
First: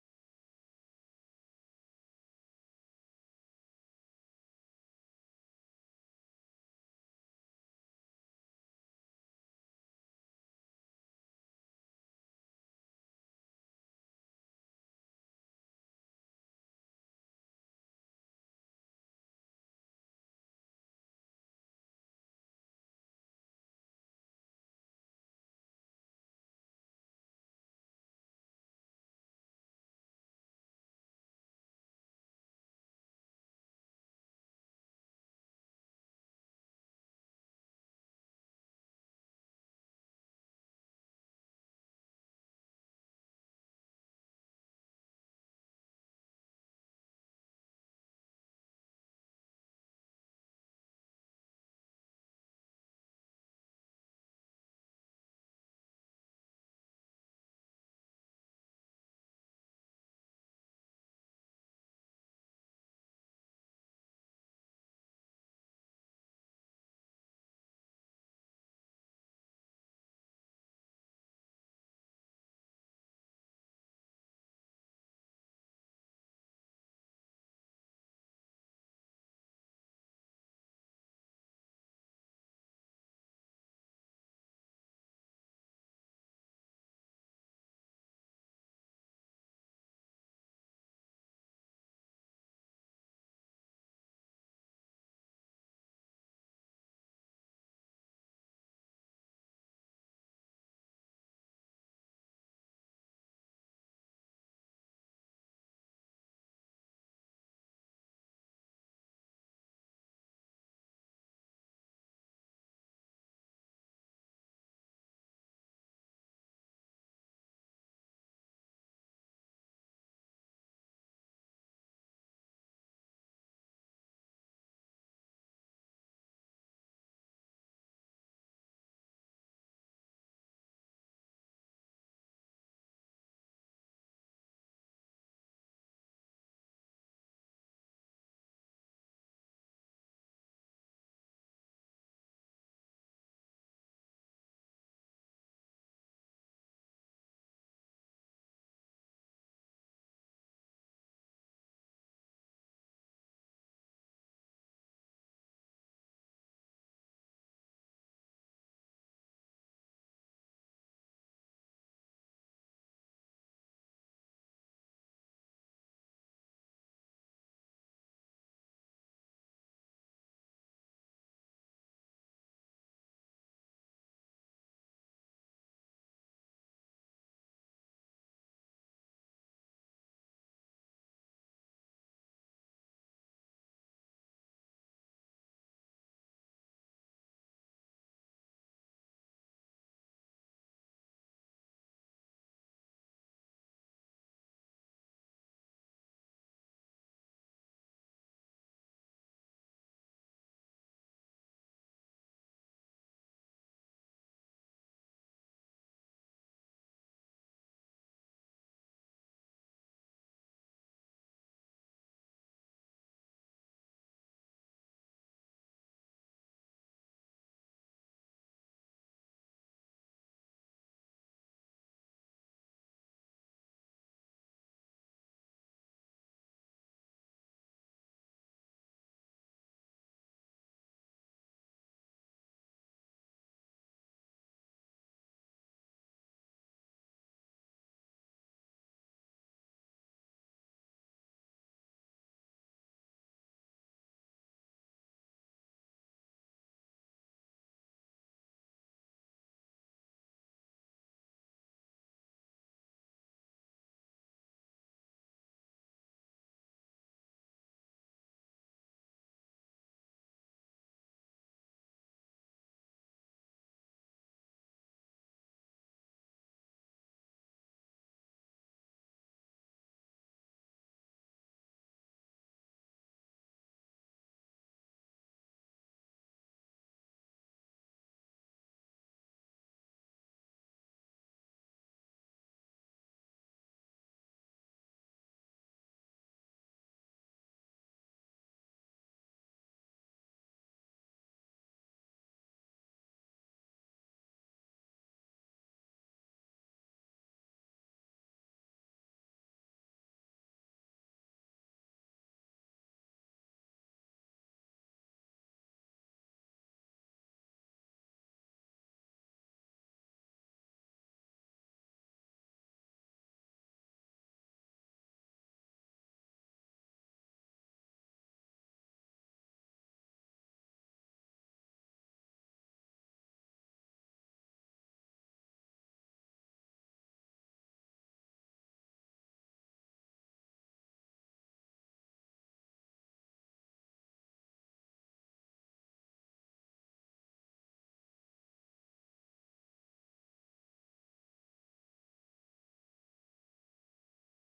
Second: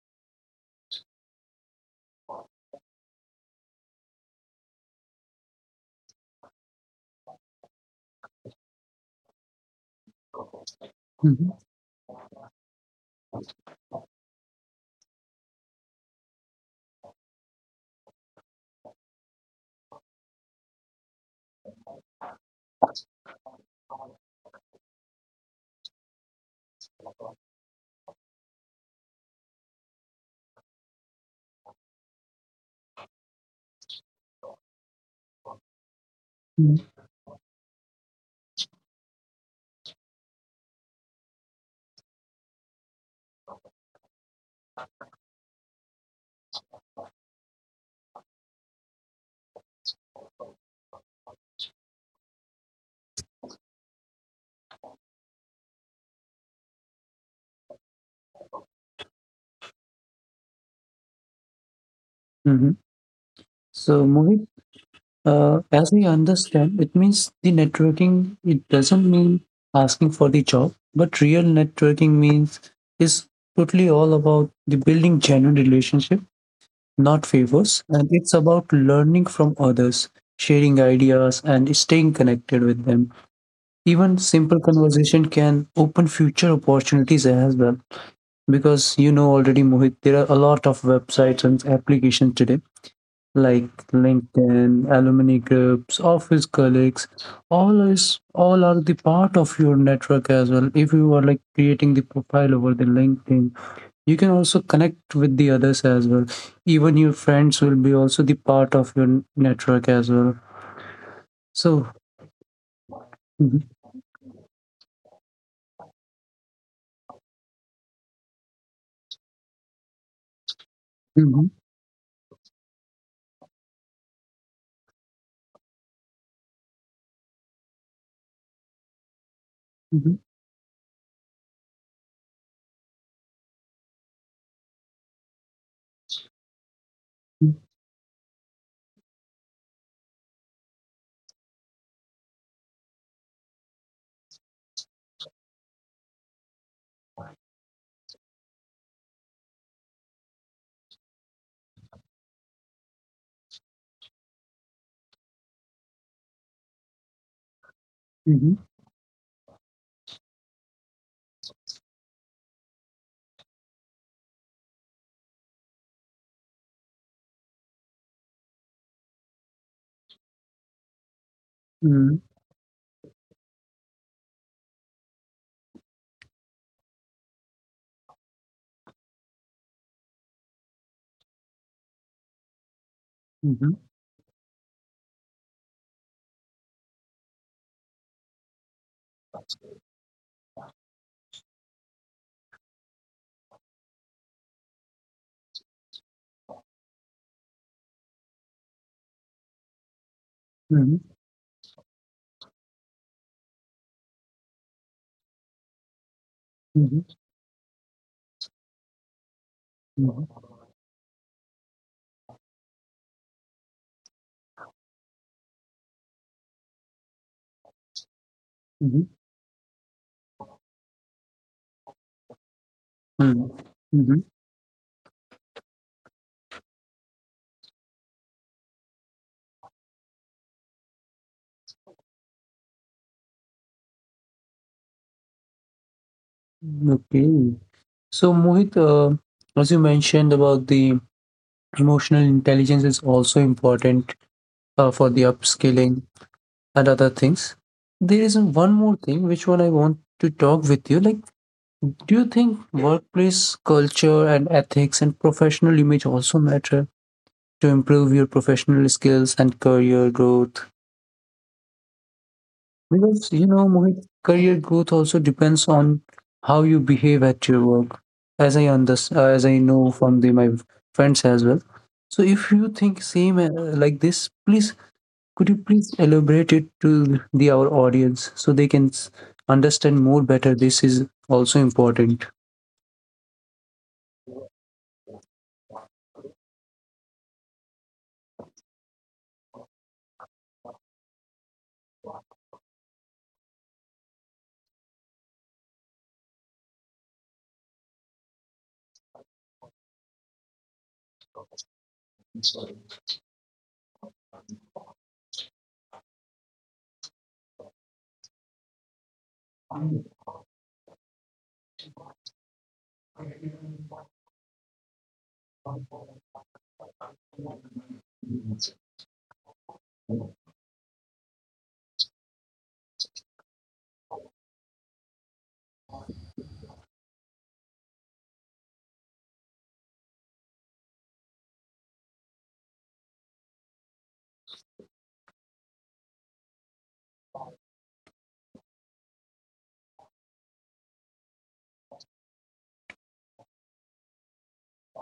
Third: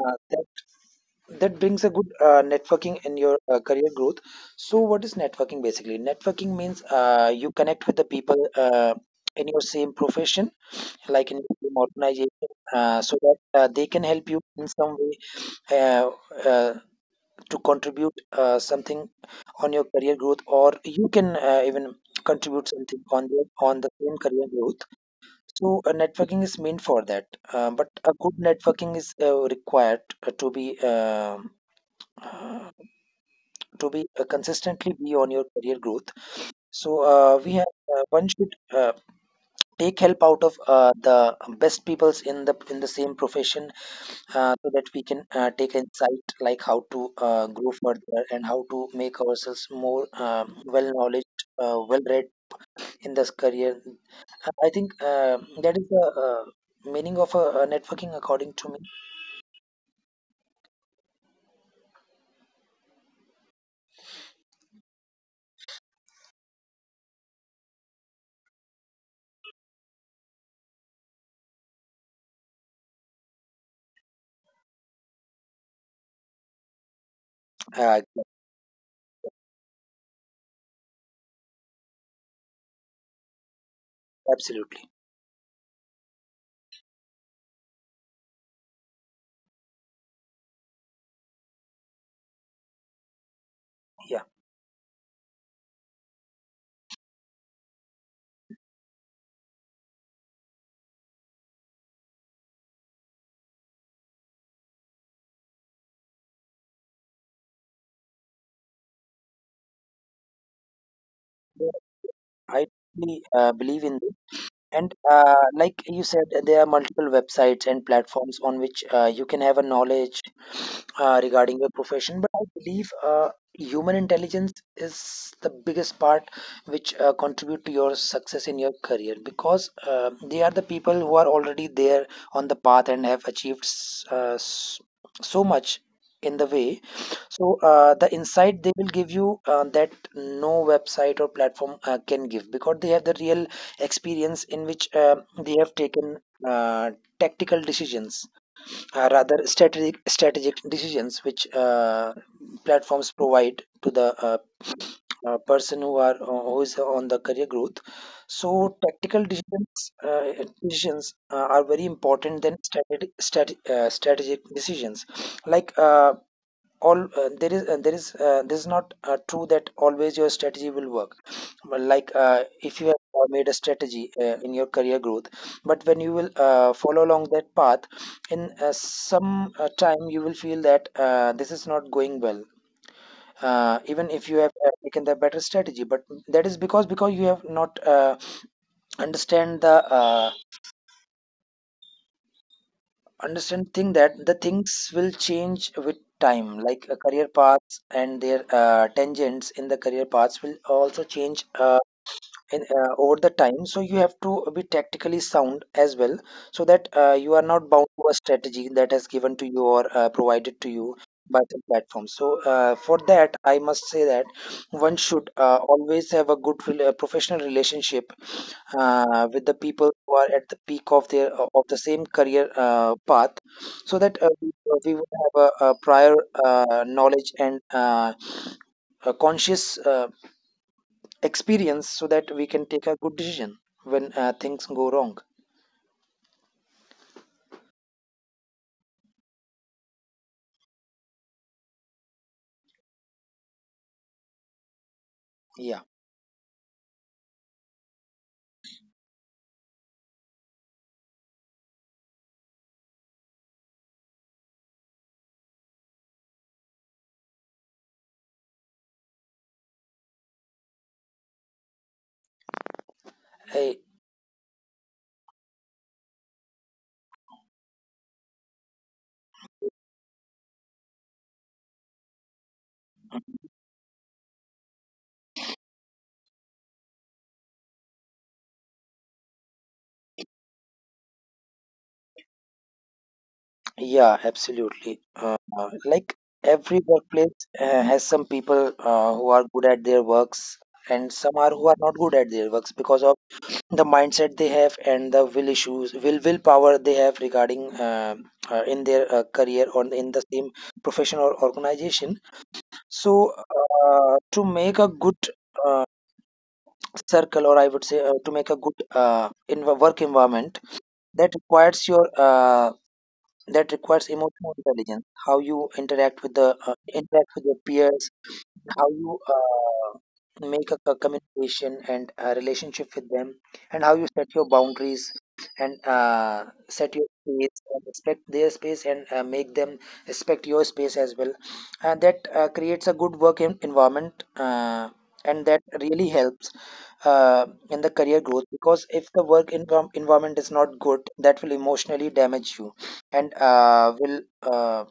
Speaker 1: that brings a good networking in your career growth. So what is networking? Basically, networking means you connect with the people in your same profession, like in
Speaker 3: Mhm.
Speaker 1: your same organization, so that they can help you in some way, uh, to contribute something on your career growth, or you can even contribute something on the same career growth. So networking is meant for that. But a good networking is required to be, to be consistently be on your career growth. So we have one should uh, take help out of the best peoples in the same profession, so that we can take insight like how to grow further and how to make ourselves more, well knowledge, well read in this career. I think that is the meaning of a, networking according to me.
Speaker 3: Mhm. So, Mohit, as we understand, it means the networking, it doesn't mean asking for the job, but real networking means is totally all about the building genuine relationship, not favors.
Speaker 1: uh,
Speaker 3: And it's about learning from others, sharing ideas, and staying connected with them. Even simple
Speaker 1: Absolutely.
Speaker 3: conversation can open future opportunities as well. Because you know already, Mohit, there are a lot of websites and applications today, like
Speaker 1: Yeah.
Speaker 3: LinkedIn, alumni groups, office colleagues, all is all are the part of your network as well. If you are like creating the profile over the LinkedIn, you can also connect with the others as well. Even your friends will be also the part of your network as well.
Speaker 1: So
Speaker 3: So
Speaker 1: I totally,
Speaker 3: mhm,
Speaker 1: believe in this. And like you said, there are multiple websites and platforms on which you can have a knowledge
Speaker 3: mhm,
Speaker 1: regarding your profession. But I believe human intelligence is the biggest part which contribute to your success in your career, because
Speaker 3: mhm,
Speaker 1: they are the people who are already there on the path and have achieved, so much in the way. So the insight they will give you, that no website or platform can give, because they have the real experience in which they have taken uh, tactical decisions, rather strategic, decisions which platforms provide to the person who are who is on the career growth.
Speaker 3: mhm,
Speaker 1: So tactical decisions, are very important than strategic, strategic decisions. Like all there is this is not true that always your strategy will work. But
Speaker 3: mhm,
Speaker 1: like
Speaker 3: mhm,
Speaker 1: if you have made a strategy in your career growth, but when you will follow along that path, in some time you will feel that this is not going well,
Speaker 3: mhm,
Speaker 1: even if you have taken the better strategy. But that is because you have not understand the, understand thing that the things will change with time. Like career paths and their tangents in the career paths will also change, over the time. So you have to be tactically sound as well, so that
Speaker 3: mhm, mhm,
Speaker 1: you are not bound to a strategy that has given to you or provided to you by the platform. So for that, I must say that one should always have a good professional relationship
Speaker 3: mhm,
Speaker 1: with the people who are at the peak of their of the same career path,
Speaker 3: mhm,
Speaker 1: so that
Speaker 3: mhm.
Speaker 1: we would have a prior knowledge and a conscious experience, so that we can take a good decision when things go wrong.
Speaker 3: Okay. So, Mohit, as you mentioned about the emotional intelligence is also important for the
Speaker 1: Yeah.
Speaker 3: upskilling and other things. There is one more thing which one I want to talk with you. Like, do you think workplace culture and ethics and professional image also matter to improve your professional skills and career growth? Because you know,
Speaker 1: I,
Speaker 3: Mohit, career growth also depends on how you behave at your work, as I know from the my friends as well. So if you think same like this, please could you please elaborate it to the our audience so they can understand more better. This is also important.
Speaker 1: yeah, absolutely. Like every workplace has some people who are good at their works, and some are who are not good at their works because of the mindset they have and the will issues will willpower they have regarding in their career or in the same profession or organization. So To make a good uh, circle, or I would say to make a good in work environment, that requires your that requires emotional intelligence, how you interact with the interact with your peers, how you make a communication and a relationship with them, and how you set your boundaries, and set your space and respect their space, and make them respect your space as well. And that creates a good environment, and that really helps in the career growth, because if the environment is not good, that will emotionally damage you, and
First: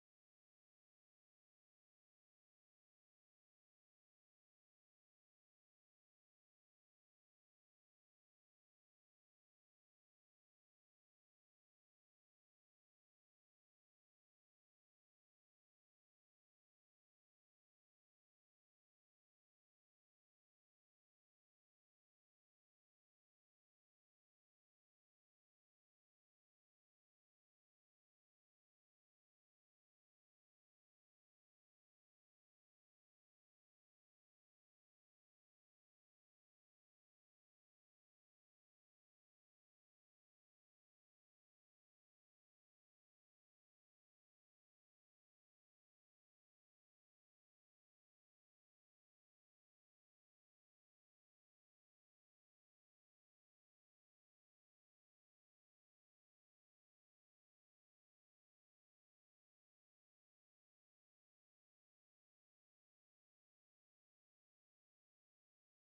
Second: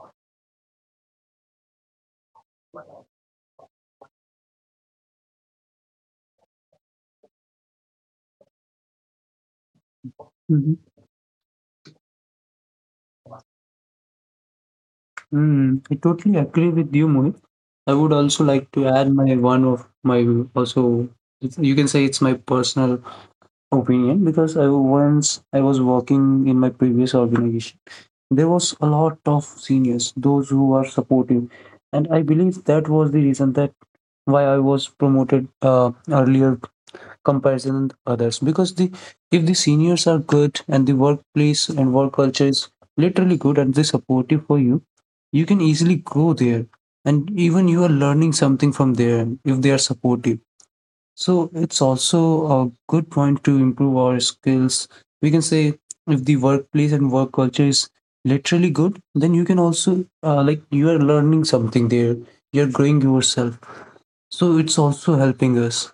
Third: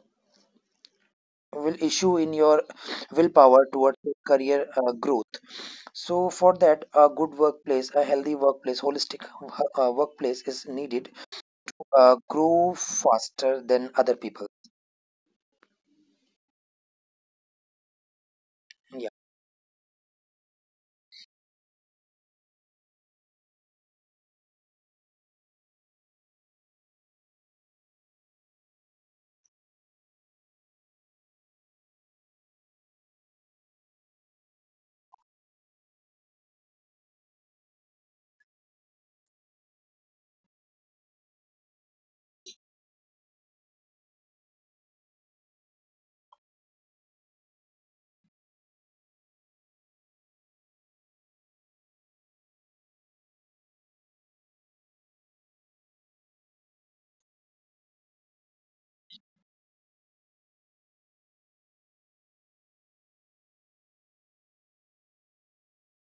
Speaker 1: will issue in your willpower towards your career growth. So for that, a good workplace, a healthy workplace, holistic workplace is
Speaker 3: Mhm.
Speaker 1: needed. Grow faster than other people.
Speaker 3: Mm, I totally agree with you, Mohit. I would also like to
Speaker 1: Yeah.
Speaker 3: add my one of my also, it's- you can say it's my personal opinion because I once I was working in my previous organization. There was a lot of seniors, those who are supportive, and I believe that was the reason that why I was promoted earlier comparison with others. Because the if the seniors are good and the workplace and work culture is literally good and they supportive for you, you can easily grow there, and even you are learning something from there if they are supportive, so it's also a good point to improve our skills. We can say if the workplace and work culture is literally good, then you can also like you are learning something there. You're growing yourself. So it's also helping us.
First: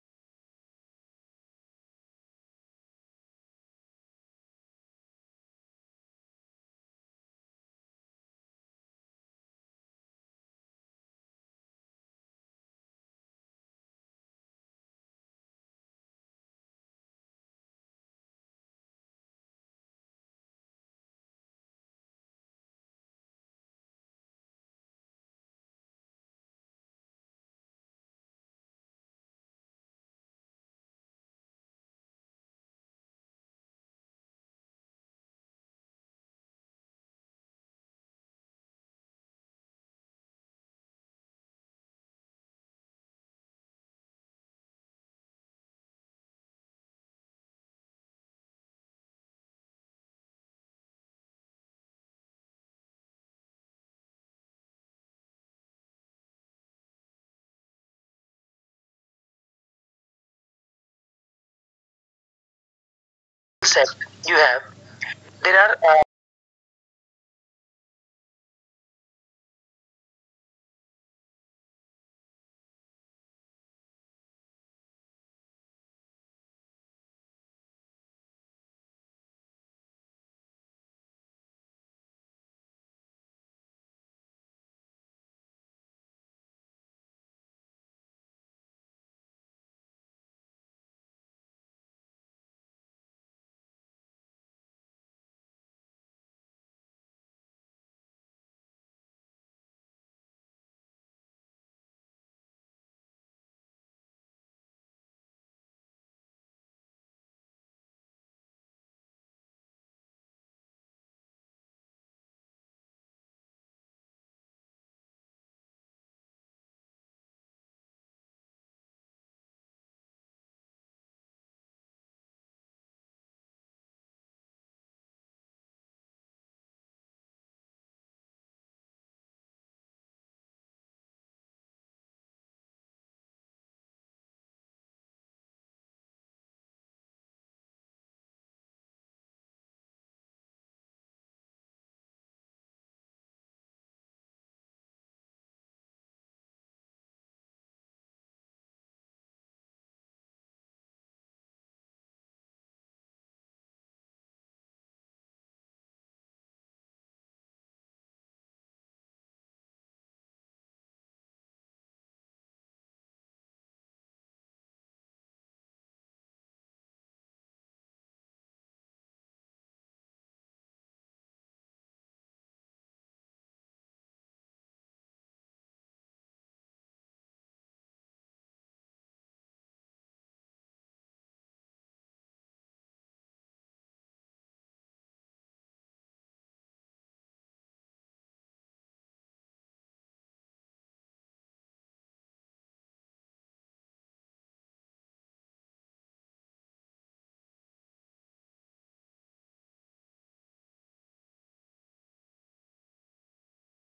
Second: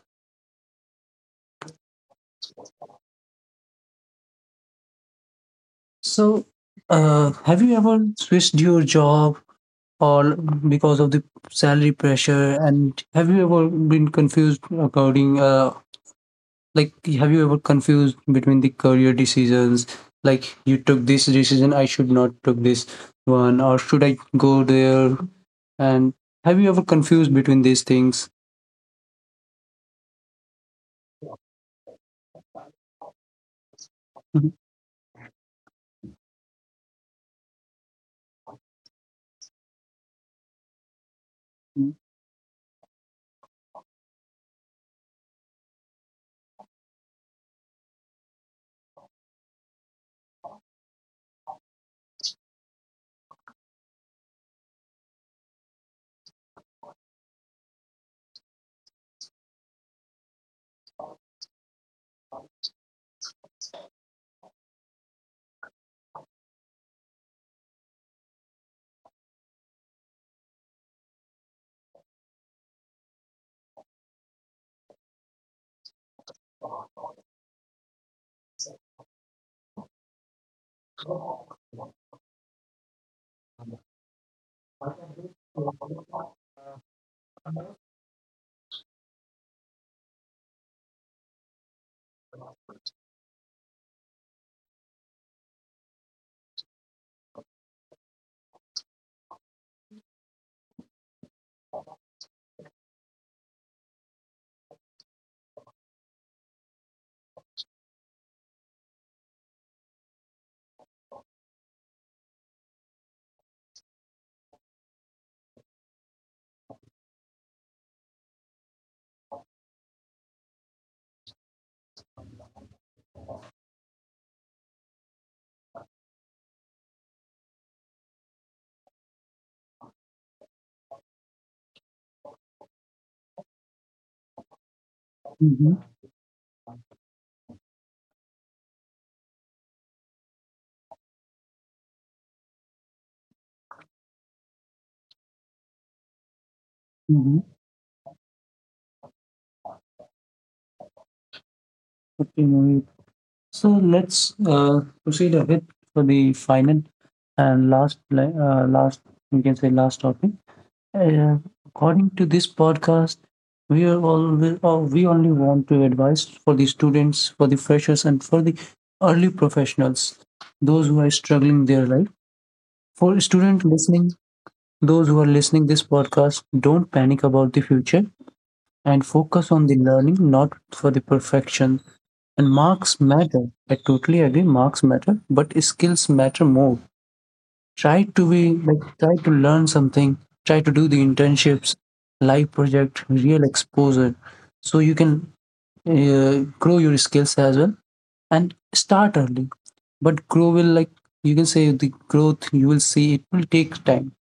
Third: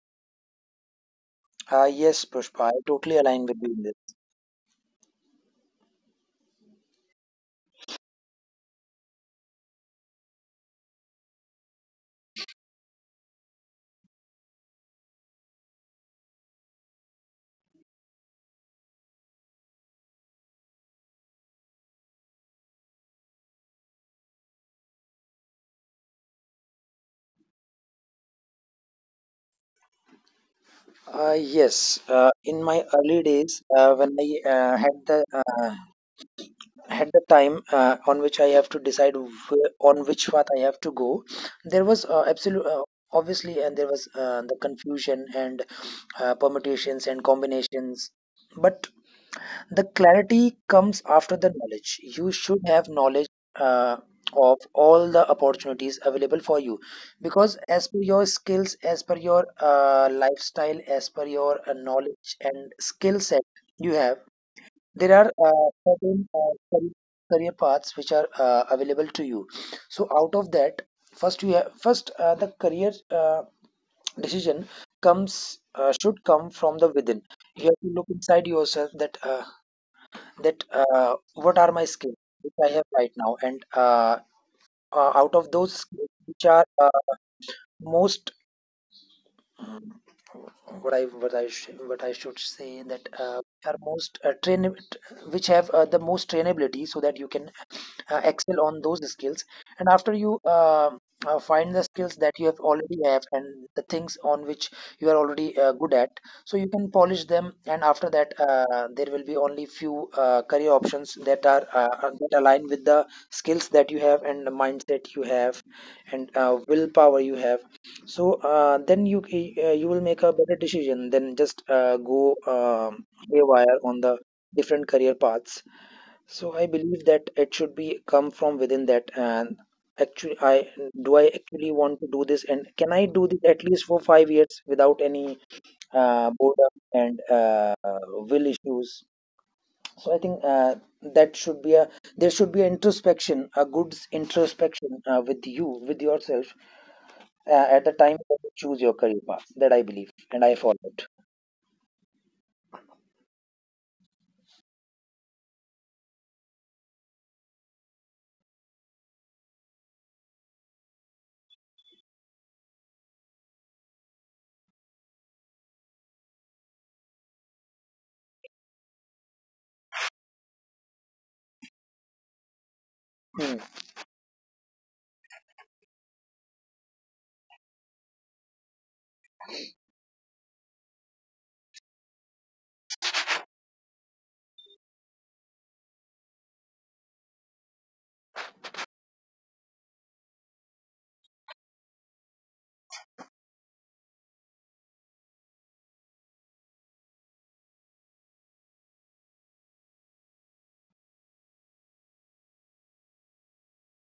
Speaker 1: Yes, Pushpa, I totally align with you in this.
Speaker 3: So have you ever switched your job or because of the salary pressure, and have you ever been confused according like have you ever confused between the career decisions, like you took this decision I should not took this one or should I go there, and have you ever confused between these things?
Speaker 1: uh, yes. In my early days, uh, when i
Speaker 3: Mhm,
Speaker 1: uh, had the at the time on which I have to decide on which path I have to go, there was absolute, obviously, and there was the confusion and permutations and combinations. But the clarity comes after the knowledge. You should have knowledge uh, of all the opportunities available for you, because as per your skills, as per your lifestyle, as per your knowledge and skill set
Speaker 2: Set
Speaker 1: you have,
Speaker 2: you have.
Speaker 1: there are
Speaker 2: There are
Speaker 1: certain career paths which are available to you. So out of that, first you have first the career uh, decision comes, should come from the within. You have to look inside yourself that that uh, what are my skills which I have right now, and out of those skills, which are most, what I sh what I should say that are most train which have the most trainability, so that you can excel on those skills. And after you find the skills that you have, and the things on which you are already good at, so you can polish them. And after that, there will be only few career options that are that align with the skills that you have and the mindset you have, and willpower you have. So then you you will make a better decision than just go haywire on the different career paths. So I believe that it should be come from within that. And actually, I, do I actually want to do this, and can I do this at least for 5 years without any
Speaker 3: mhm,
Speaker 1: boredom and will issues? So I think that should be a, there should be an introspection, a good introspection with yourself
Speaker 3: mhm.
Speaker 1: at the time when you choose your career path. That I believe and I followed.
Speaker 3: Okay, Mohit. So let's proceed a bit for the final and last last, we can say last topic. Uh, According to this podcast, we are all oh, we only want to advise for the students, for the freshers, and for the early professionals, those who are struggling their life. For student
Speaker 1: Hmm.
Speaker 3: listening, those who are listening this podcast, don't panic about the future and focus on the learning, not for the perfection. And marks matter. I totally agree, marks matter, but skills matter more. Try to be like try to learn something, try to do the internships, live project, real exposure, so you can grow your skills as well. And start early, but grow will like you can say the growth you will see it will take time,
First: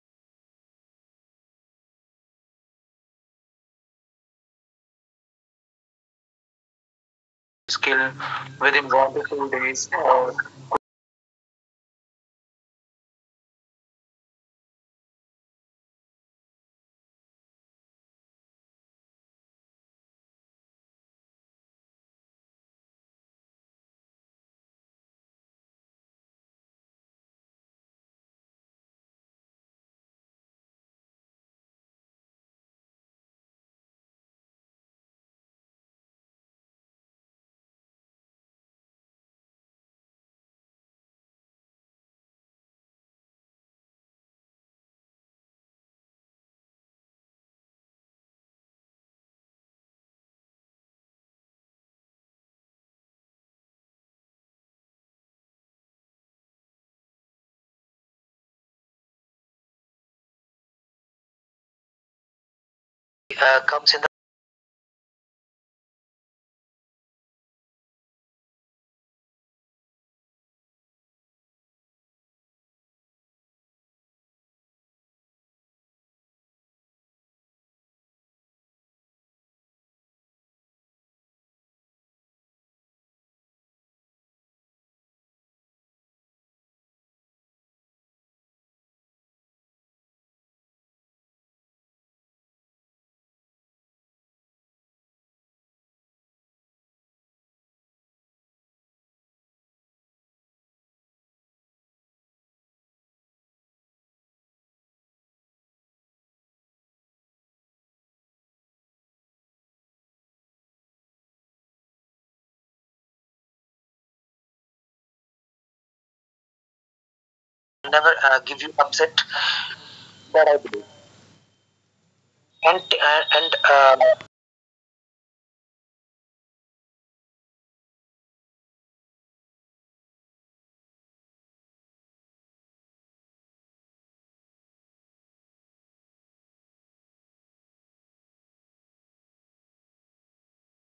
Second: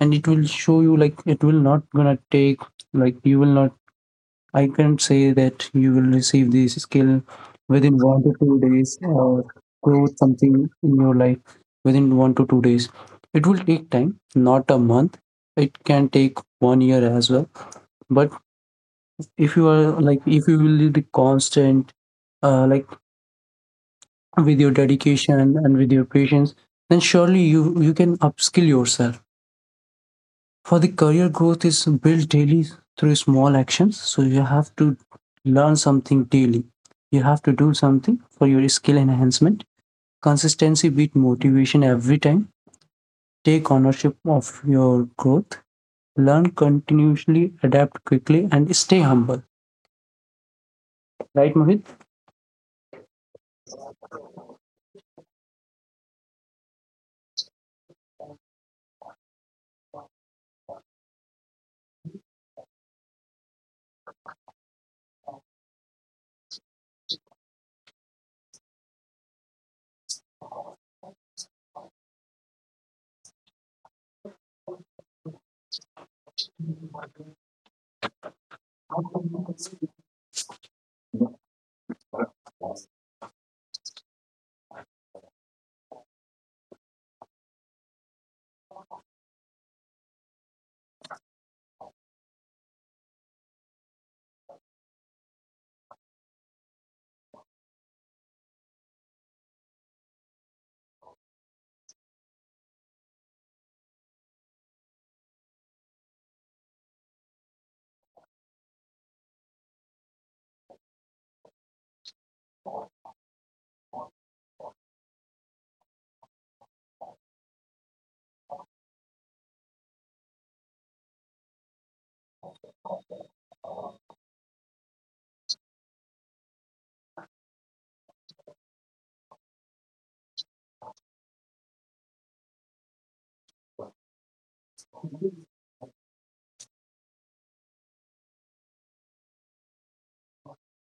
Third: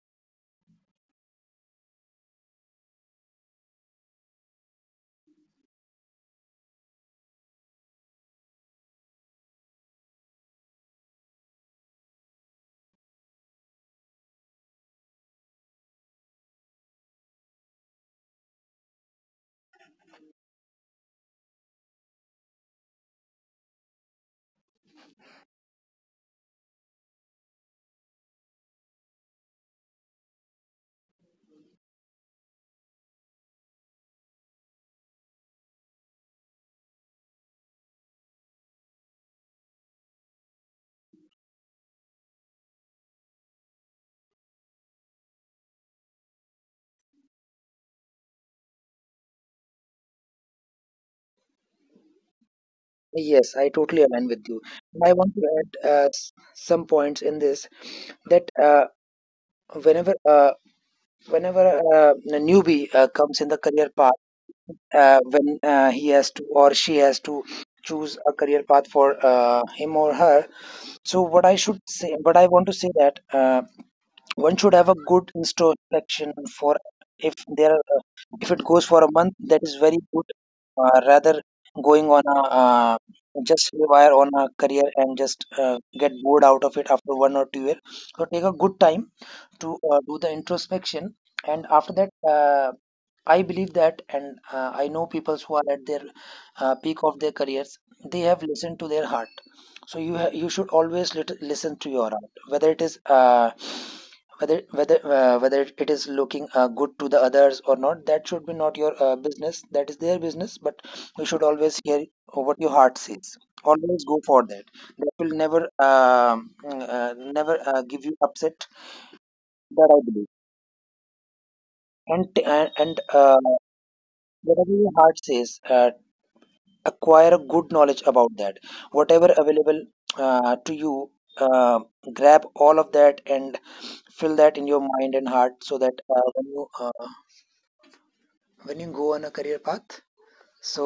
Speaker 3: and it will show you like it will not gonna take like you will not, I can say that you will receive this skill within
Speaker 2: skill
Speaker 3: one to two
Speaker 2: within
Speaker 3: days
Speaker 2: one to
Speaker 3: or
Speaker 2: two days
Speaker 3: growth something in your life within 1 to 2 days. It will take time, not a month. It can take 1 year as well. But if you are like, if you will be constant, like with your dedication and with your patience, then surely you can upskill yourself. For the career growth is built daily through small actions. So you have to learn something daily. You have to do something for your skill enhancement. Consistency beat motivation every time. Take ownership of your growth. Learn continuously, adapt quickly, and stay humble. Right, Mohit?
Speaker 1: Yes, I totally align with you. I want to add some points in this, that whenever uh, whenever a newbie comes in the career
Speaker 2: comes in
Speaker 1: path, when he has to or she has to choose a career path for him or her. So what I should say, what I want to say, that one should have a good introspection for, if there are- if it goes for a month, that is very good, rather going on a just rewire on a career and just get bored out of it after 1 or 2 year. So take a good time to do the introspection. And after that, I believe that. And I know people who are at their peak of their careers, they have listened to their heart. So you should always listen to your heart, whether it is whether it is looking good to the others or not, that should be not your business, that is their business. But you should always hear what your heart says, always go for that. That will never never
Speaker 2: the
Speaker 1: give
Speaker 2: never
Speaker 1: you
Speaker 2: give you
Speaker 1: upset,
Speaker 2: upset
Speaker 1: that I believe.
Speaker 2: that I believe.
Speaker 1: and and, and uh,
Speaker 2: And
Speaker 1: whatever your heart says, acquire a good knowledge about that, whatever available to you. uh, Grab all of that and fill that in your mind and heart, so that when you go on a career path, so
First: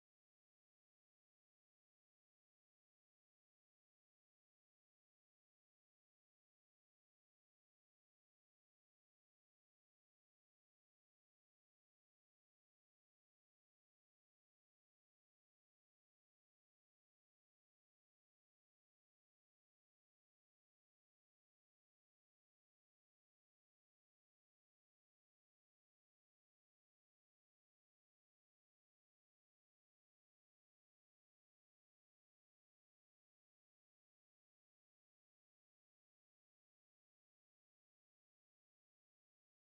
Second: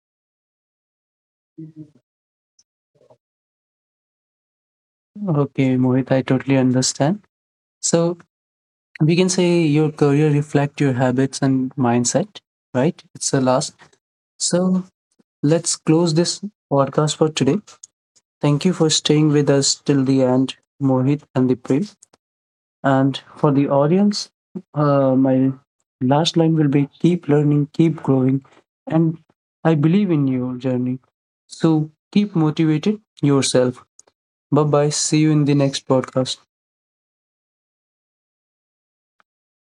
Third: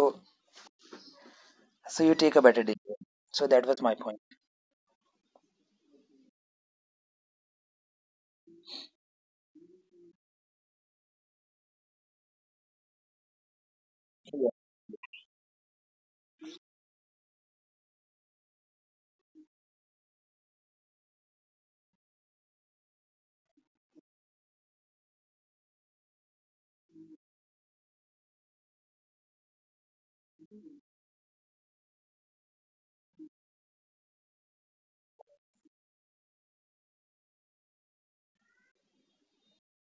Speaker 1: so you take a better decision. So that was my point.
Speaker 3: Okay, Mohit, I totally understand. So we can say your career reflect your habits and mindset, right? It's the last. So let's close this podcast for today. Thank you for staying with us till the end, Mohit and Dipesh. And for the audience, my last line will be keep learning, keep growing. And I believe in your journey. So keep motivated yourself. Bye bye. See you in the next podcast.